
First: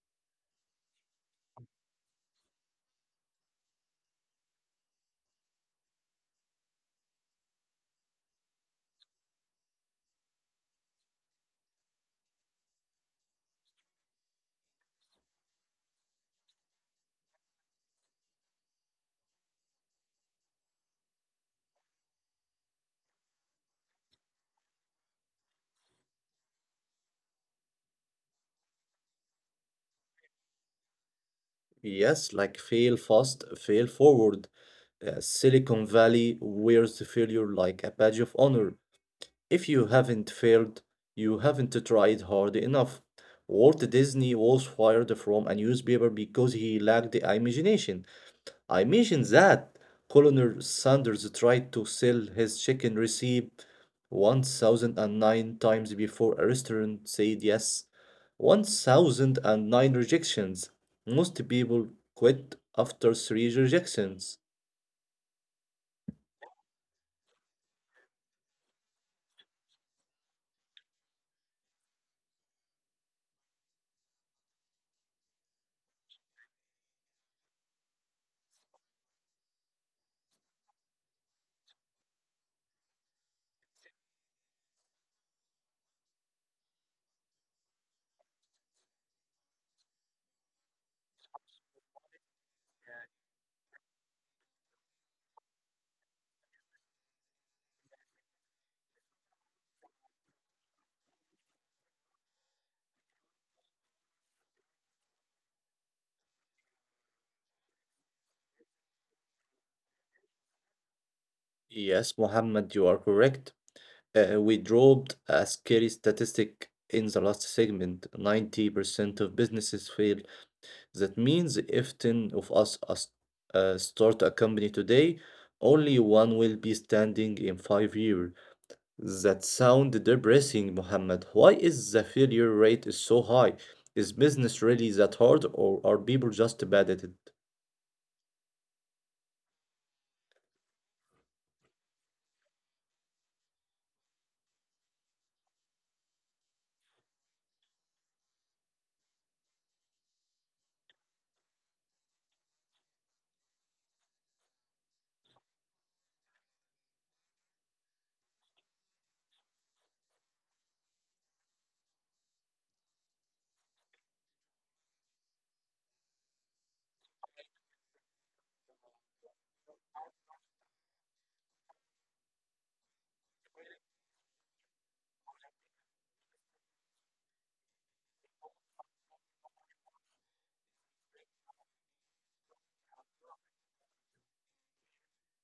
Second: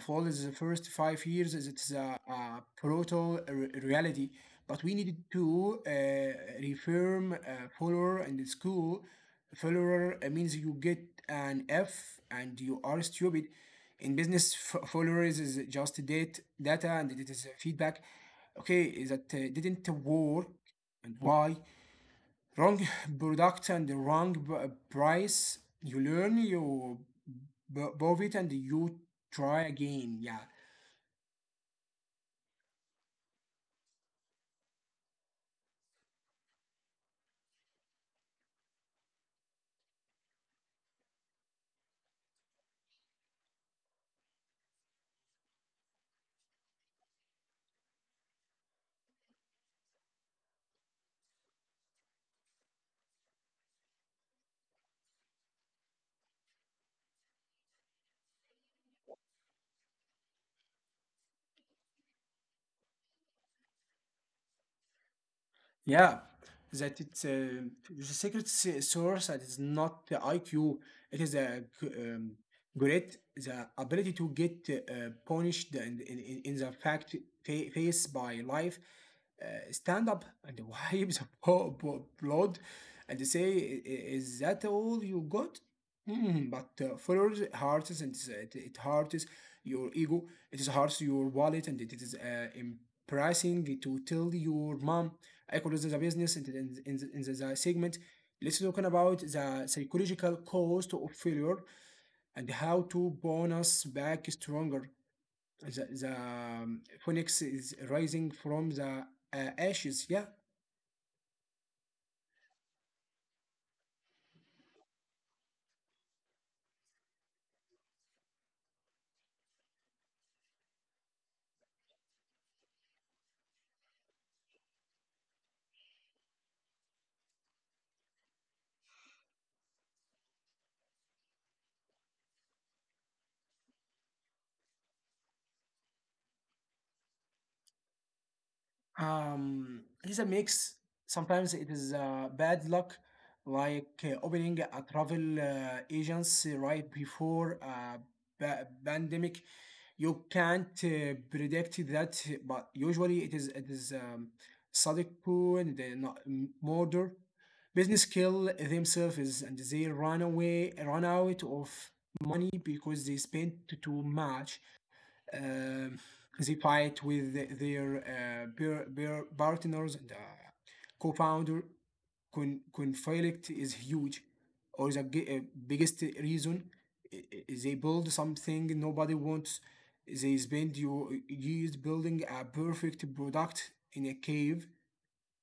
B: fall in the first 5 years. It is a brutal reality, but we needed to reform follower and the school. Follower means you get an F and you are stupid. In business, followers is just date data and it is feedback. Okay, that didn't work and why? Wrong product and the wrong price. You learn, you b- it, and you try again. Yeah,
A: Yes, like fail fast, fail forward. Silicon Valley wears the failure like a badge of honor. If you haven't failed, you haven't tried hard enough. Walt Disney was fired from a newspaper because he lacked imagination. I mentioned that Colonel Sanders tried to sell his chicken recipe 1009 times before a restaurant said yes. 1009 rejections. Most people quit after three rejections.
B: yeah, that it's the secret source. That is not the IQ, it is a great the ability to get punished and in the face by life, stand up and wipe the blood and say, "I- is that all you got?" But followers hurts and it hurts your ego, it is hurts your wallet, and it is embarrassing to tell your mom. I call this a business in, the- in, the- in, the, in the the segment. Let's talk about the psychological cost of failure and how to bonus back stronger. The phoenix is rising from the ashes. Yeah.
A: Yes, Mohammed, you are correct. We dropped a scary statistic in the last segment. 90% of businesses fail. That means if 10 of us start a company today, only one will be standing in 5 years. That sound depressing, Mohammed. Why is the failure rate is so high? Is business really that hard, or are people just bad at it?
B: It's a mix. Sometimes it is bad luck, like opening a travel agency right before a pandemic. You can't predict that, but usually it is Sadiq and the murder. Business kill themselves and they run away, run out of money because they spent too much. Um, they fight with the- their peer partners. The co-founder conflict is huge, or the biggest reason, they build something nobody wants. They spend your years building a perfect product in a cave,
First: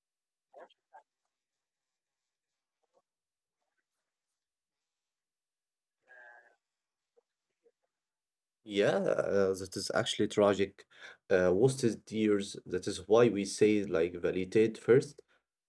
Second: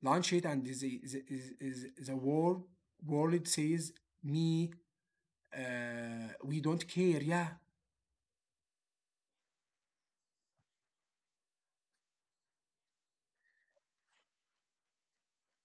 B: launch it, and the world says, "Me, we don't care." Yeah,
A: Yeah, that is actually tragic. Wasted years, that is why we say like validate first.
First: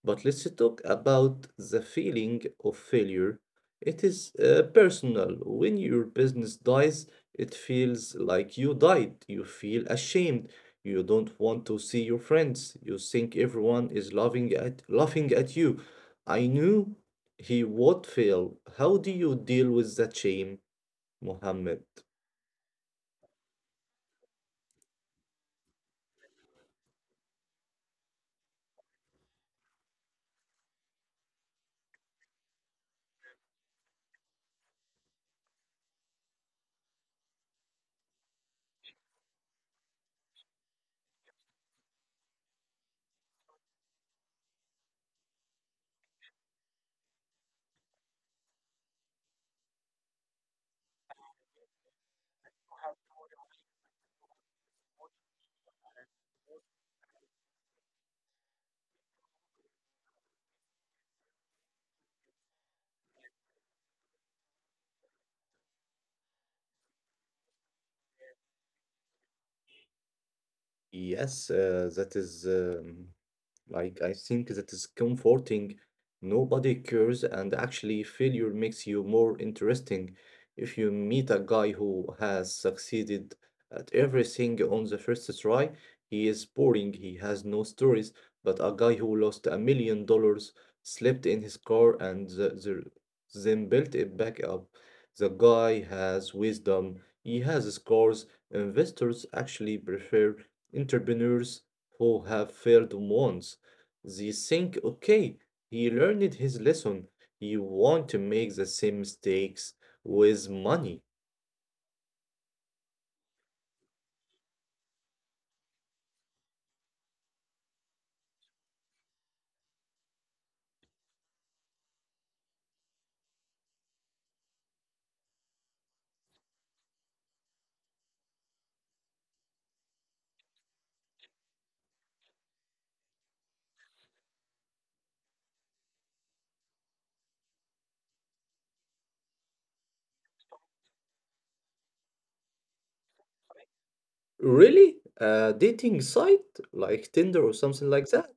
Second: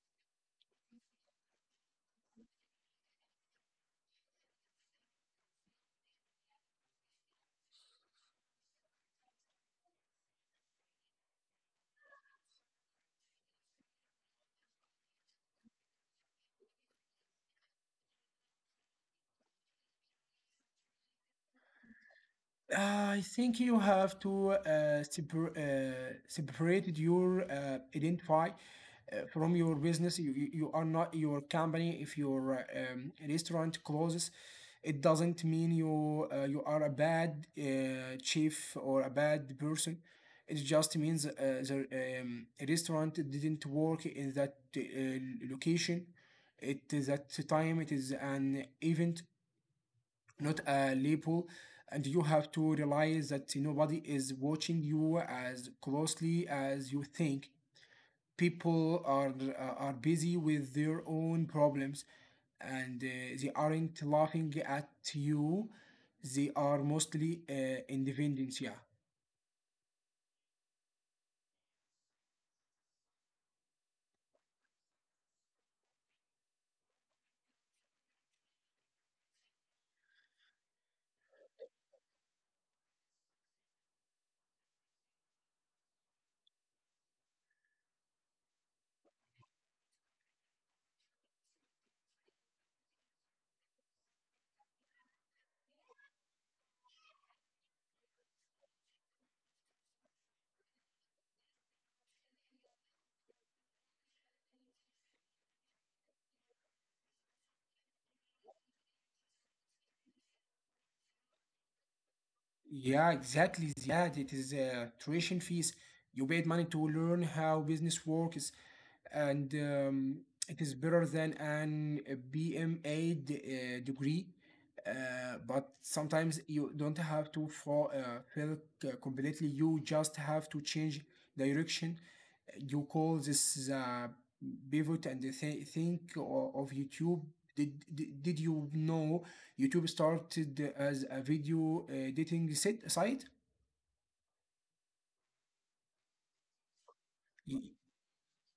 A: But let's talk about the feeling of failure. It is personal. When your business dies, it feels like you died. You feel ashamed. You don't want to see your friends. You think everyone is laughing at you. I knew he would fail. How do you deal with that shame, Mohammed?
B: I think you have to separate your identify from your business. You, you are not your company. If your restaurant closes, it doesn't mean you are a bad chief or a bad person. It just means the restaurant didn't work in that location. It is at the time. It is an event, not a lepo, and you have to realize that nobody is watching you as closely as you think. People are busy with their own problems, and they aren't laughing at you, they are mostly independent. Yeah,
A: Yes, that is like, I think that is comforting. Nobody cares, and actually, failure makes you more interesting. If you meet a guy who has succeeded at everything on the first try, he is boring, he has no stories. But a guy who lost $1 million, slept in his car, and then built it back up, the guy has wisdom, he has scores. Investors actually prefer entrepreneurs who have failed once. They think, okay, he learned his lesson. He won't make the same mistakes with money.
B: yeah, exactly. Yeah, it is tuition fees. You paid money to learn how business works, and it is better than an BMA degree. But sometimes you don't have to fall, fail completely. You just have to change direction. You call this pivot. And think of YouTube. Did you know YouTube started as a video site?
A: Really? A dating site like Tinder or something like that?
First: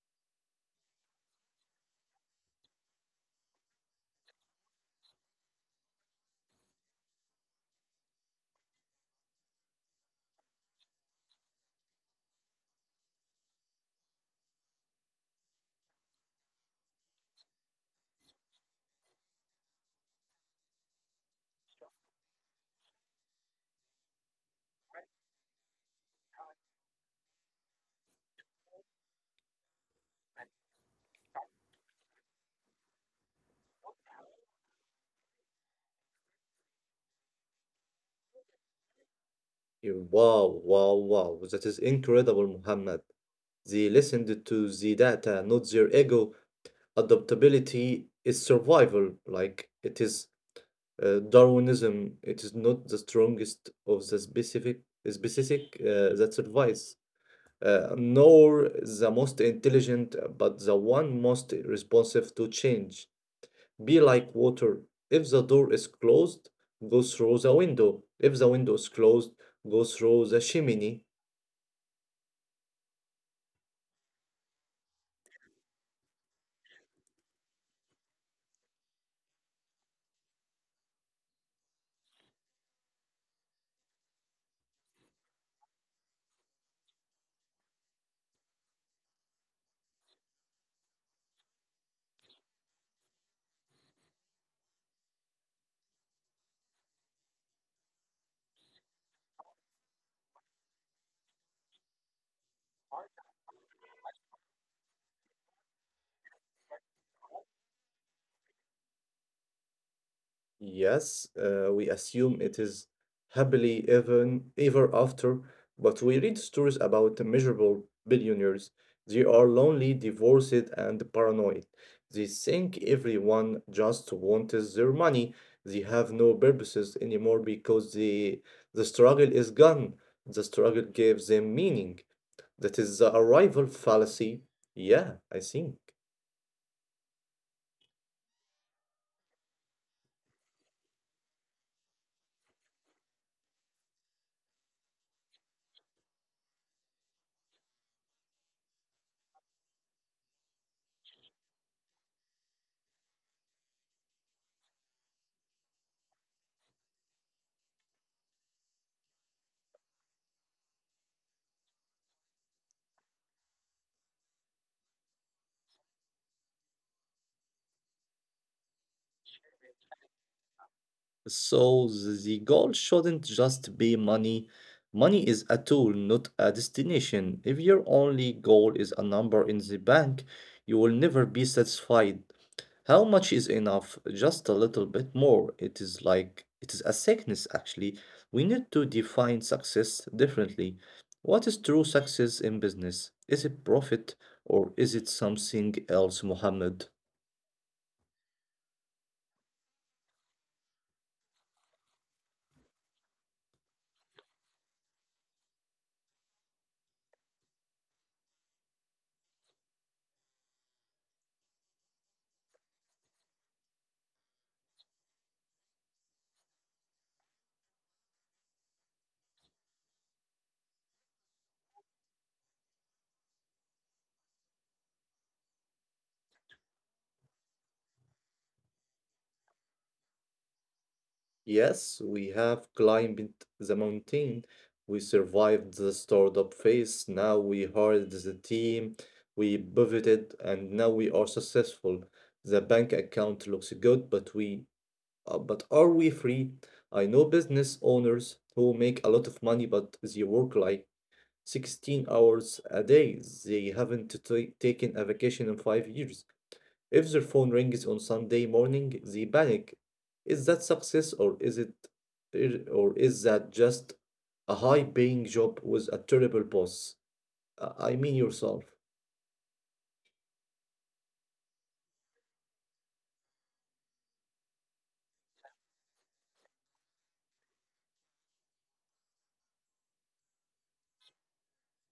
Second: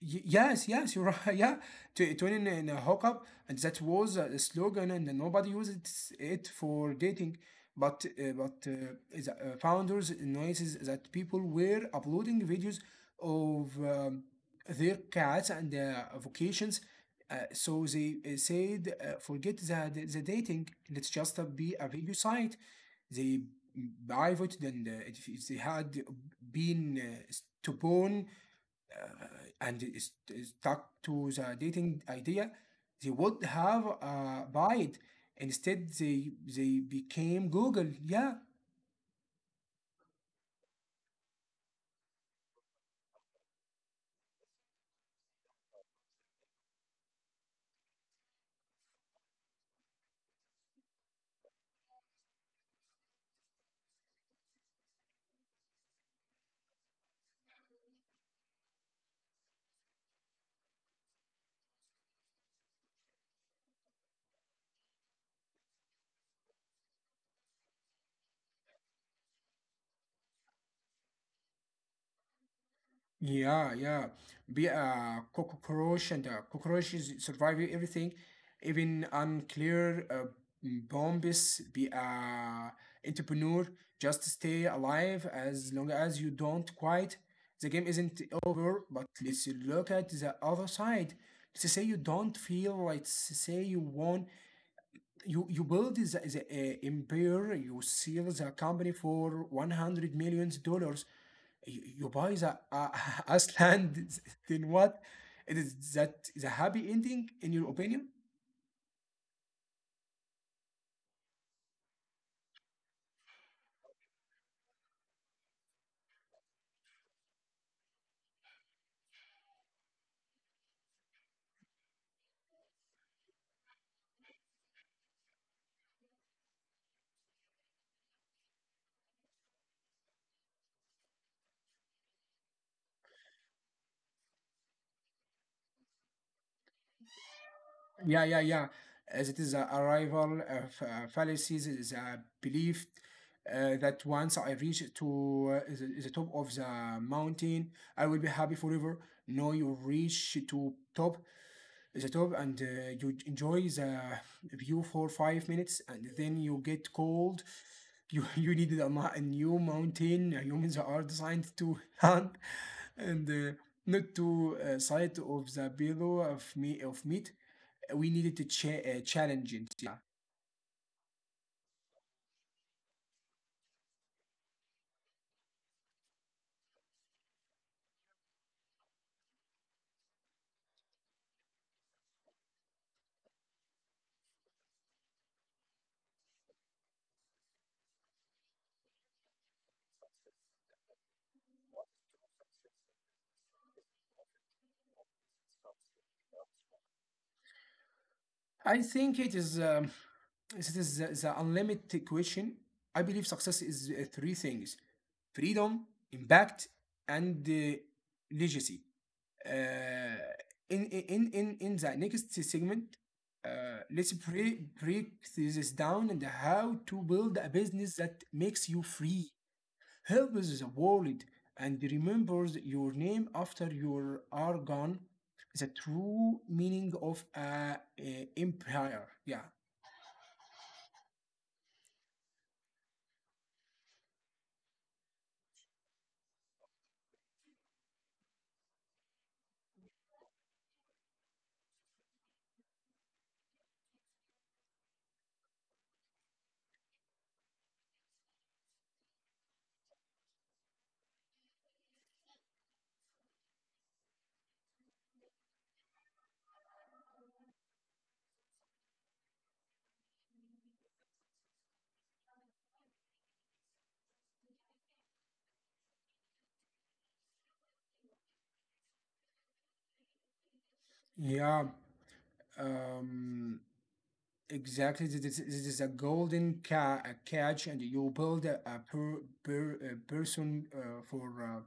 B: Yes, you're right. Yeah, in a hookup, and that was a slogan, and nobody uses it for dating. But the founders notices that people were uploading videos of their cats and vacations. So they said, forget the dating. Let's just be a video site. They private, and if they had been stubborn and is stuck to the dating idea, they would have buy it. Instead, they became Google. Yeah.
A: Yeah. Wow, wow, wow. That is incredible, Muhammad. They listened to the data, not their ego. Adaptability is survival. Like it is Darwinism. It is not the strongest of the specific that survives. Nor the most intelligent, but the one most responsive to change. Be like water. If the door is closed, go through the window. If the window is closed, go through the chimney.
B: Yeah, yeah. Be a cockroach, and cockroaches survive everything, even unclear bombs. Be a entrepreneur. Just stay alive. As long as you don't quit, the game isn't over. But let's look at the other side. Let's say you don't feel, like, let's say you won. You build the empire. You sell the company for one hundred millions dollars. You buy the Iceland. Then what? It is that the happy ending in your opinion?
A: Yes, we assume it is happily even ever after, but we read stories about miserable billionaires. They are lonely, divorced, and paranoid. They think everyone just wants their money. They have no purposes anymore because the struggle is gone. The struggle gave them meaning. That is the arrival fallacy. Yeah, I think.
B: Yeah yeah yeah as it is a arrival of fallacies. It is a belief that once I reach to the top of the mountain, I will be happy forever. No, you reach to top, the top, and you enjoy the view for 5 minutes, and then you get cold. You you needed a new mountain. Uh, humans are designed to hunt and not to sight of the below of me of meat. We needed to challenge it. Yeah,
A: So the goal shouldn't just be money. Money is a tool, not a destination. If your only goal is a number in the bank, you will never be satisfied. How much is enough? Just a little bit more. It is like it is a sickness actually. We need to define success differently. What is true success in business? Is it profit or is it something else, Muhammad?
B: I think it is this is the unlimited question. I believe success is three things: freedom, impact, and legacy. Uh, in the next segment, let's break this down and how to build a business that makes you free, helps the world, and remembers your name after you are gone. The true meaning of a empire. Yeah,
A: Yes, we have climbed the mountain. We survived the startup up phase. Now we hired the team. We pivoted, and now we are successful. The bank account looks good, but are we free? I know business owners who make a lot of money, but they work like 16 hours a day. They haven't taken a vacation in 5 years. If their phone rings on Sunday morning, they panic. Is that success or is that just a high-paying job with a terrible boss? I mean yourself.
B: yeah. Um, exactly, this is a golden a catch, and you build a person for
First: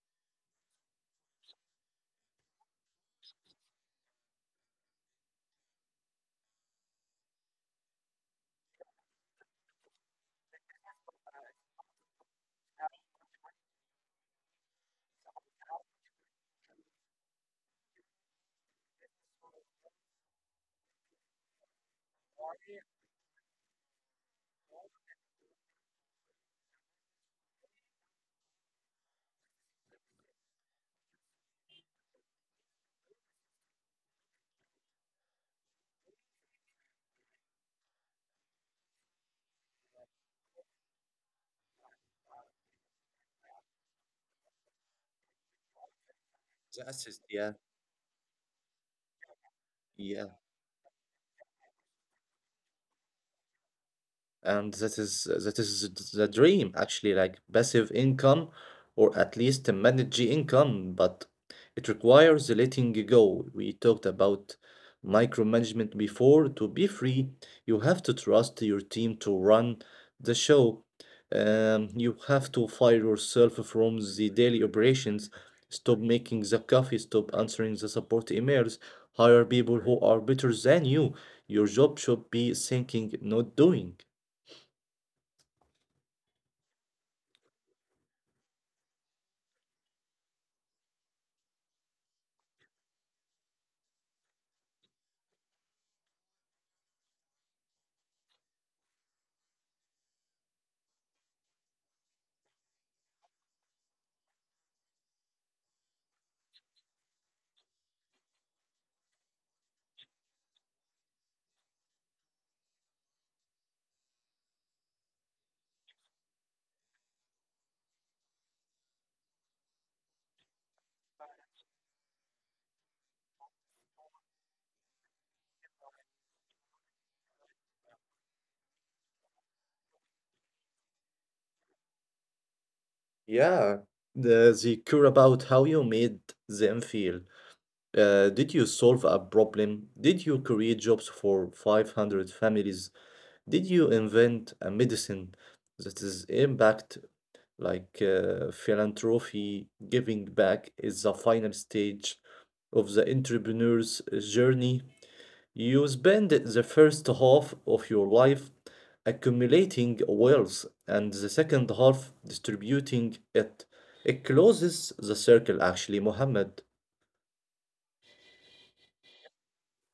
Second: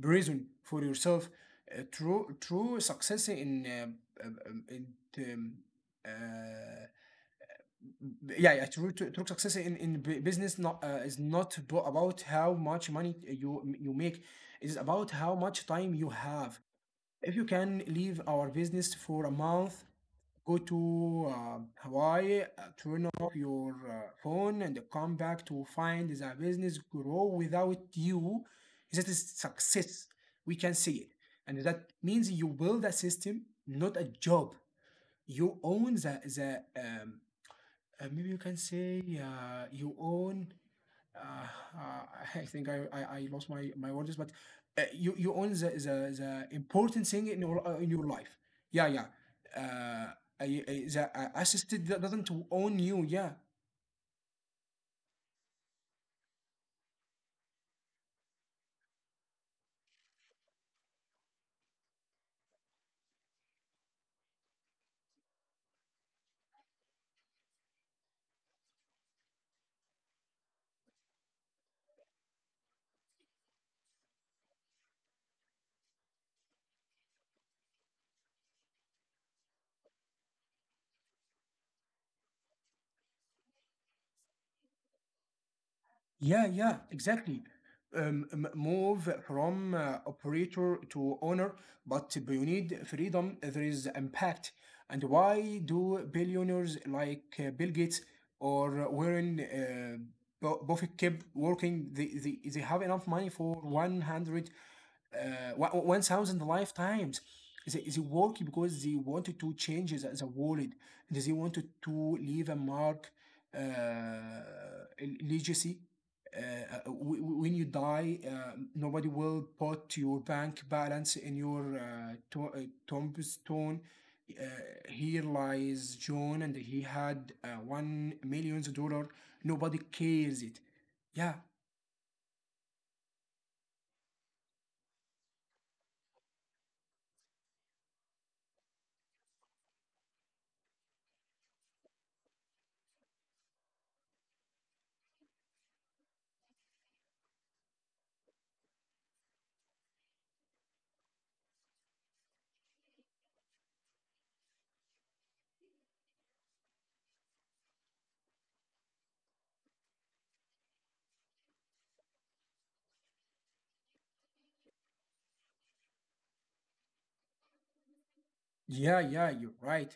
B: prison for yourself. True success in um, uh, yeah, yeah, true, true, true success in business not is not about how much money you make. It is about how much time you have. If you can leave our business for a month, go to Hawaii, turn off your phone, and come back to find the business grow without you, that is success. We can see it. And that means you build a system, not a job. You own the maybe you can say you own uh, uh, I think I lost my words, but you own the
A: The
B: important
A: assist,
B: thing
A: yeah,
B: in your life. Yeah, yeah. Uh,
A: yeah.
B: the doesn't own you. Yeah,
A: And that is the dream, actually, like passive income, or at least a managed income. But it requires the letting go we talked about. Micromanagement before, to be free, you have to trust your team to run the show. You have to fire yourself from the daily operations. Stop making the coffee. Stop answering the support emails. Hire people who are better than you. Your job should be thinking, not doing.
B: yeah, yeah, exactly. Move from operator to owner. But beyond freedom, there is impact. And why do billionaires like Bill Gates or Warren Buffett keep working? They, they have enough money for 100, uh, 1,000 lifetimes. They work because they wanted to change the world. And they wanted to leave a mark, a legacy. uh, uh, w- when you die, nobody will put your bank balance in your tombstone. Uh, here lies John, and he had $1 million. Nobody cares it. Yeah,
A: Yeah, they care about how you made them feel. Did you solve a problem? Did you create jobs for 500 families? Did you invent a medicine? That is impact. Like philanthropy, giving back is the final stage of the entrepreneur's journey. You spend the first half of your life accumulating wealth and the second half distributing it. It closes the circle, actually, Mohammed.
B: yeah, yeah. You're right.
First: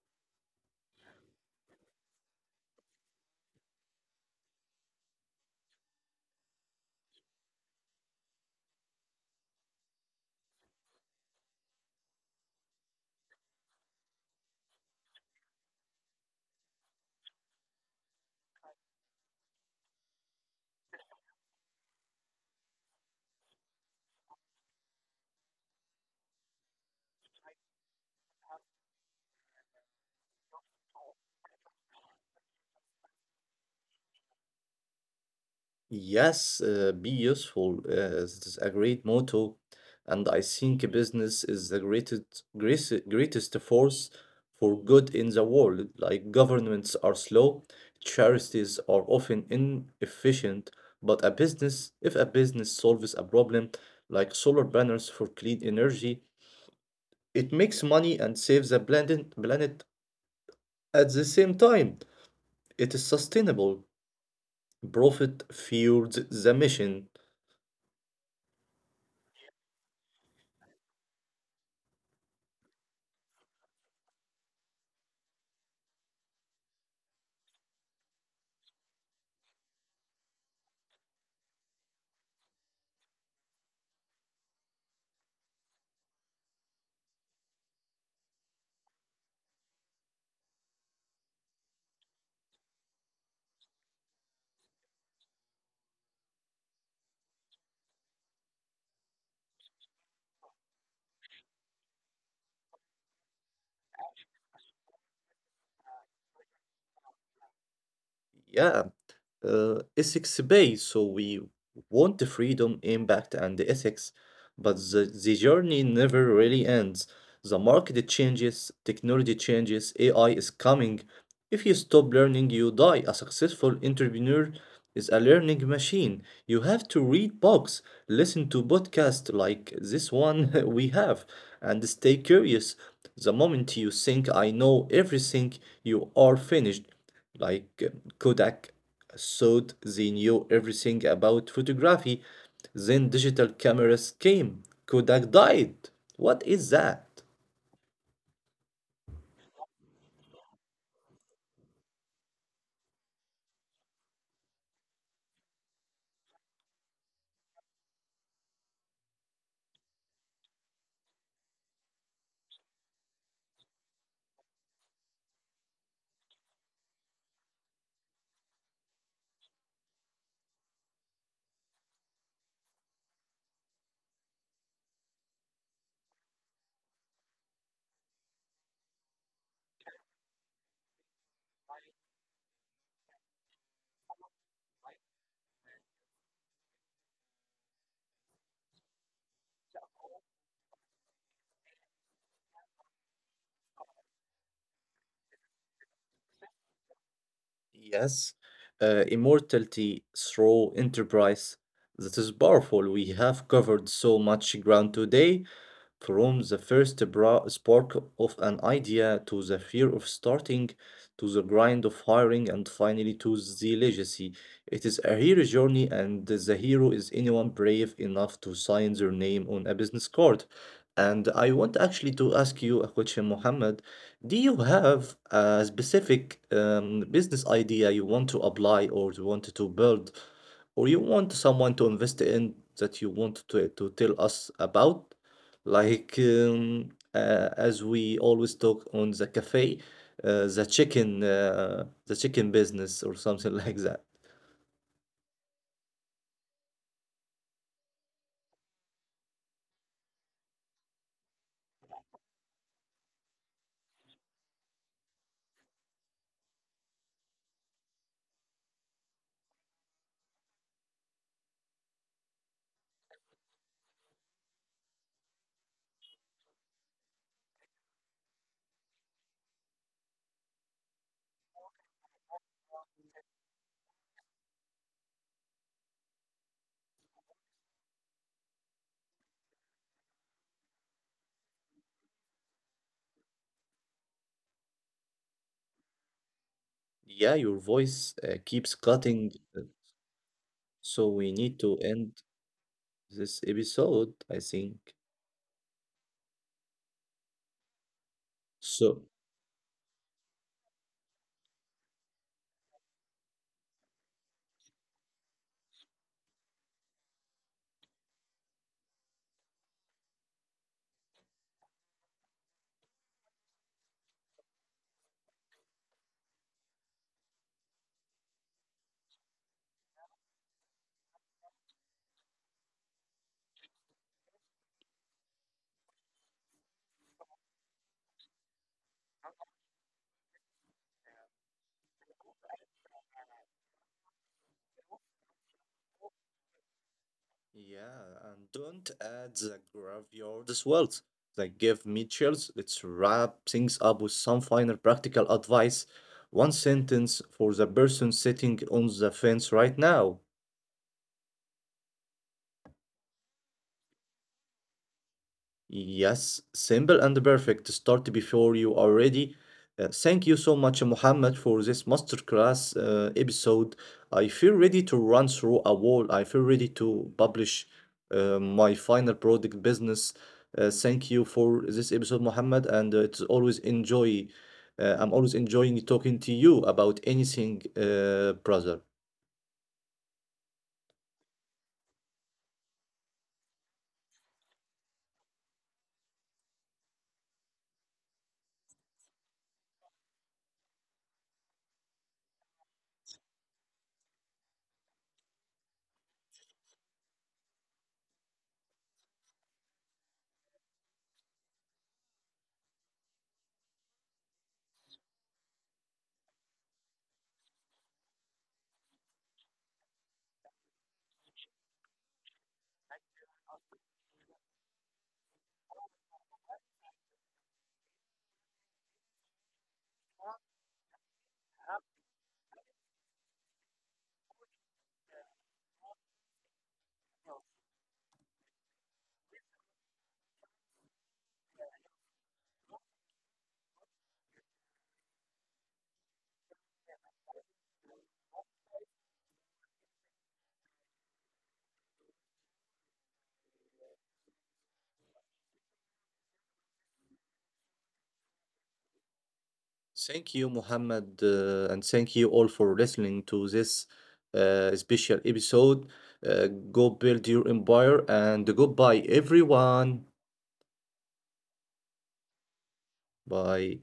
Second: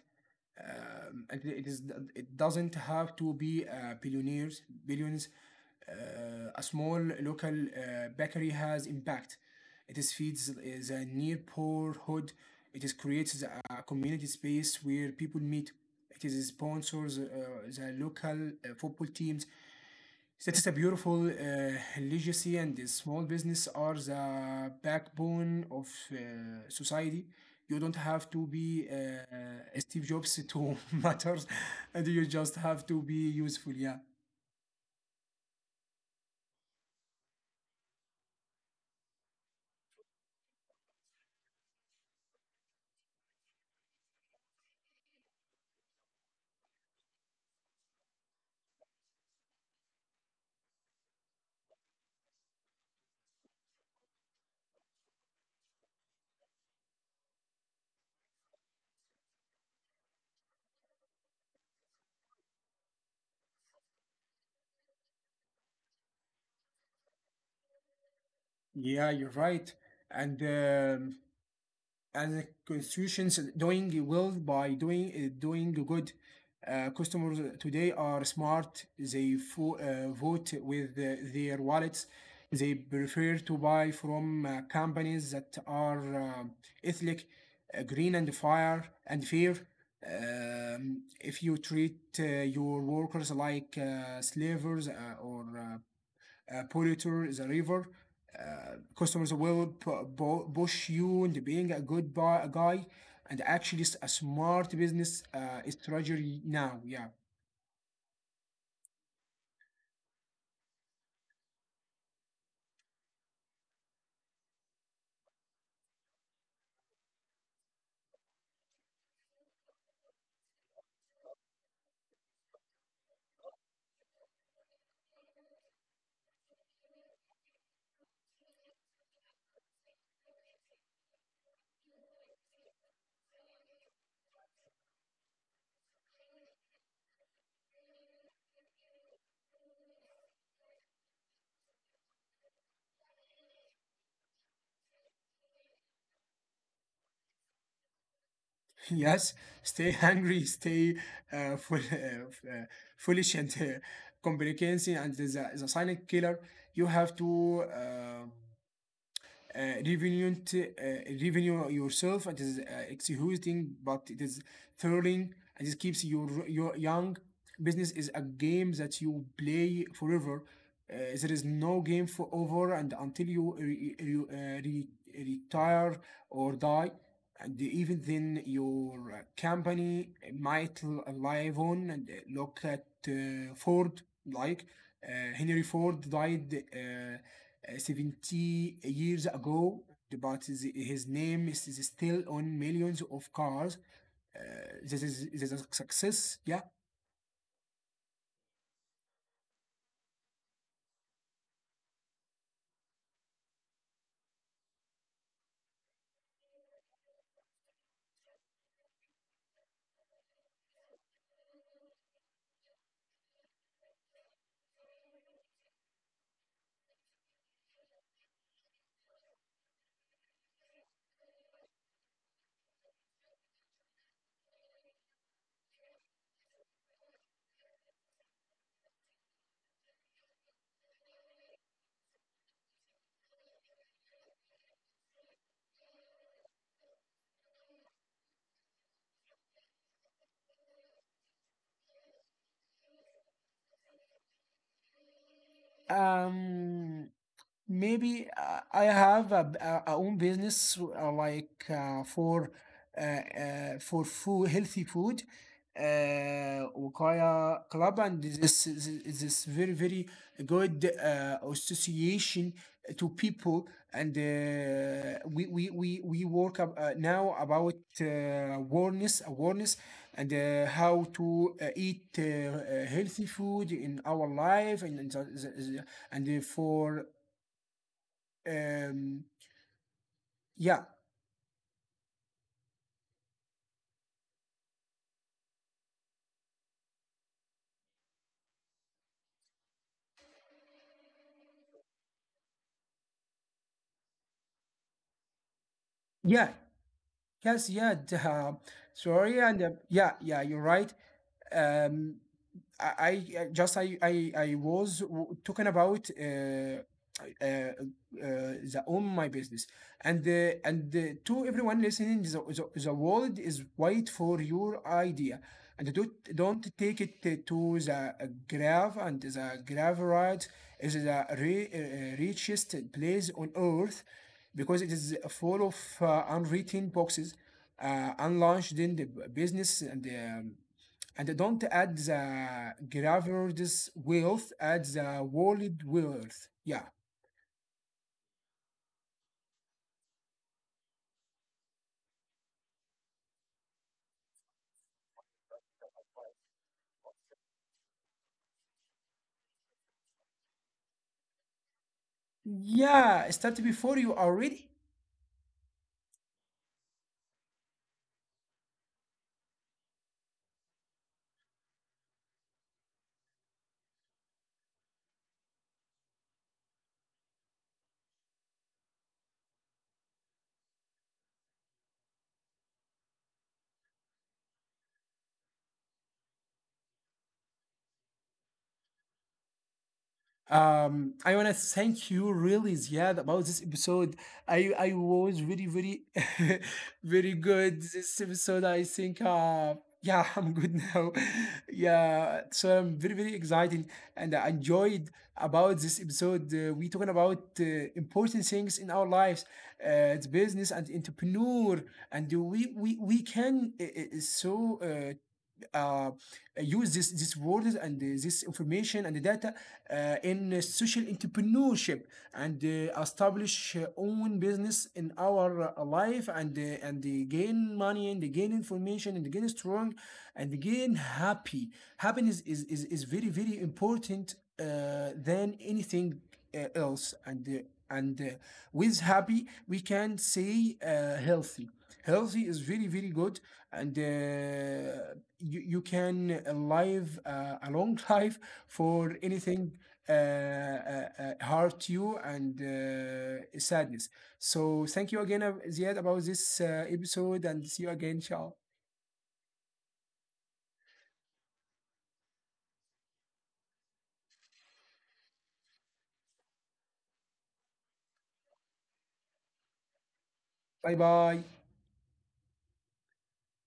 B: It is. It doesn't have to be billionaires. Billions. Uh, a small local bakery has impact. It is feeds the near poor hood. It is creates a community space where people meet. It is sponsors the local football teams. That is a beautiful legacy, and the small business are the backbone of uh, society. You don't have to be Steve Jobs to matter, and you just have to be useful. Yeah.
A: Yes, be useful. This is a great motto, and I think business is the greatest, greatest, greatest force for good in the world. Like governments are slow, charities are often inefficient, but a business, if a business solves a problem like solar panels for clean energy, it makes money and saves the planet at the same time. It is sustainable. Profit fuels the mission.
B: Yeah, you're right. And um, and the constitutions doing well by doing doing good. Customers today are smart. They vote with their wallets. They prefer to buy from companies that are um, ethnic, green, and fire and fair. If you treat your workers like slavers or polluter is a river, customers will push you into being a good guy. And actually a smart business strategy now. Yeah.
A: Yeah, ethics based, so we want the freedom, impact, and the ethics. But the journey never really ends. The market changes, technology changes, AI is coming. If you stop learning, you die. A successful entrepreneur is a learning machine. You have to read books, listen to podcasts like this one we have, and stay curious. The moment you think I know everything, you are finished. Like Kodak thought they knew everything about photography, then digital cameras came. Kodak died. What is that?
B: Yes, stay hungry, stay uh, full, uh, f- uh, foolish, and complicancing and the silent killer. You have to. Uh, revenant, uh, Revenue yourself. It is exhausting, but it is thrilling, and it keeps your young. Business is a game that you play forever. There is no game for over and until you re- retire or die. And even then, your company might live on. And look at Ford, like Henry Ford died 70 years ago, but name is still on millions of cars. Uh, this is a success. Yeah.
A: Yes, immortality through enterprise. That is powerful. We have covered so much ground today. From the first bra spark of an idea to the fear of starting, to the grind of hiring, and finally to the legacy. It is a hero journey, and the hero is anyone brave enough to sign their name on a business card. And I want actually to ask you a question, Mohammed. Do you have a specific business idea you want to apply or you want to build, or you want someone to invest in that you want to tell us about? Like as we always talk on the cafe, the chicken business or something like that.
B: Um, maybe I have a own business like for food, healthy food, uh, Waqaya Club, and this is this very very good association to people, and we work now about uh, awareness and how to eat healthy food in our life and and for um, yeah,
A: Yeah, your voice keeps cutting, so we need to end this episode, I think.
B: yeah, yes, yeah.
A: So
B: Sorry. And yeah, yeah, you're right. Um, I just I was talking about the own my business. And and to everyone listening, the world is wide for your idea, and don't take it to the grave. And the grave right is the richest place on earth because it is full of unwritten boxes, unlaunched in the business. And and don't add the graveyard's wealth, add the world wealth. Yeah.
A: yeah, and don't add the graveyard swells that give me chills. Let's wrap things up with some final practical advice. One sentence for the person sitting on the fence right now.
B: Yeah, start before you are ready.
A: Yes, simple and perfect. Start before you are ready. Thank you so much, Muhammad, for this masterclass episode. I feel ready to run through a wall. I feel ready to publish my final product business. Thank you for this episode, Muhammad, and it's always enjoy. I'm always enjoying talking to you about anything, brother.
B: I wanna thank you really, Ziad, about this episode. I was very very very good this episode. I think uh, yeah. I'm good now. Yeah, so I'm very very excited, and I enjoyed about this episode. We talking about important things in our lives, it's business and entrepreneur, and we can so. Uh, Use this words and this information and the data in social entrepreneurship, and establish own business in our life. And and they gain money, and they gain information, and they gain strong, and they gain happy. Happiness is very very important than anything else. And and with happy we can say healthy. Healthy is very very good, and you, you can live a long life for anything uh, uh, hurt you and sadness. So thank you again, Ziad, about this episode, and see you again. Ciao.
A: Thank you, Muhammad, and thank you all for listening to this special episode. Go build your empire and goodbye, everyone.
B: Bye bye.
A: Bye.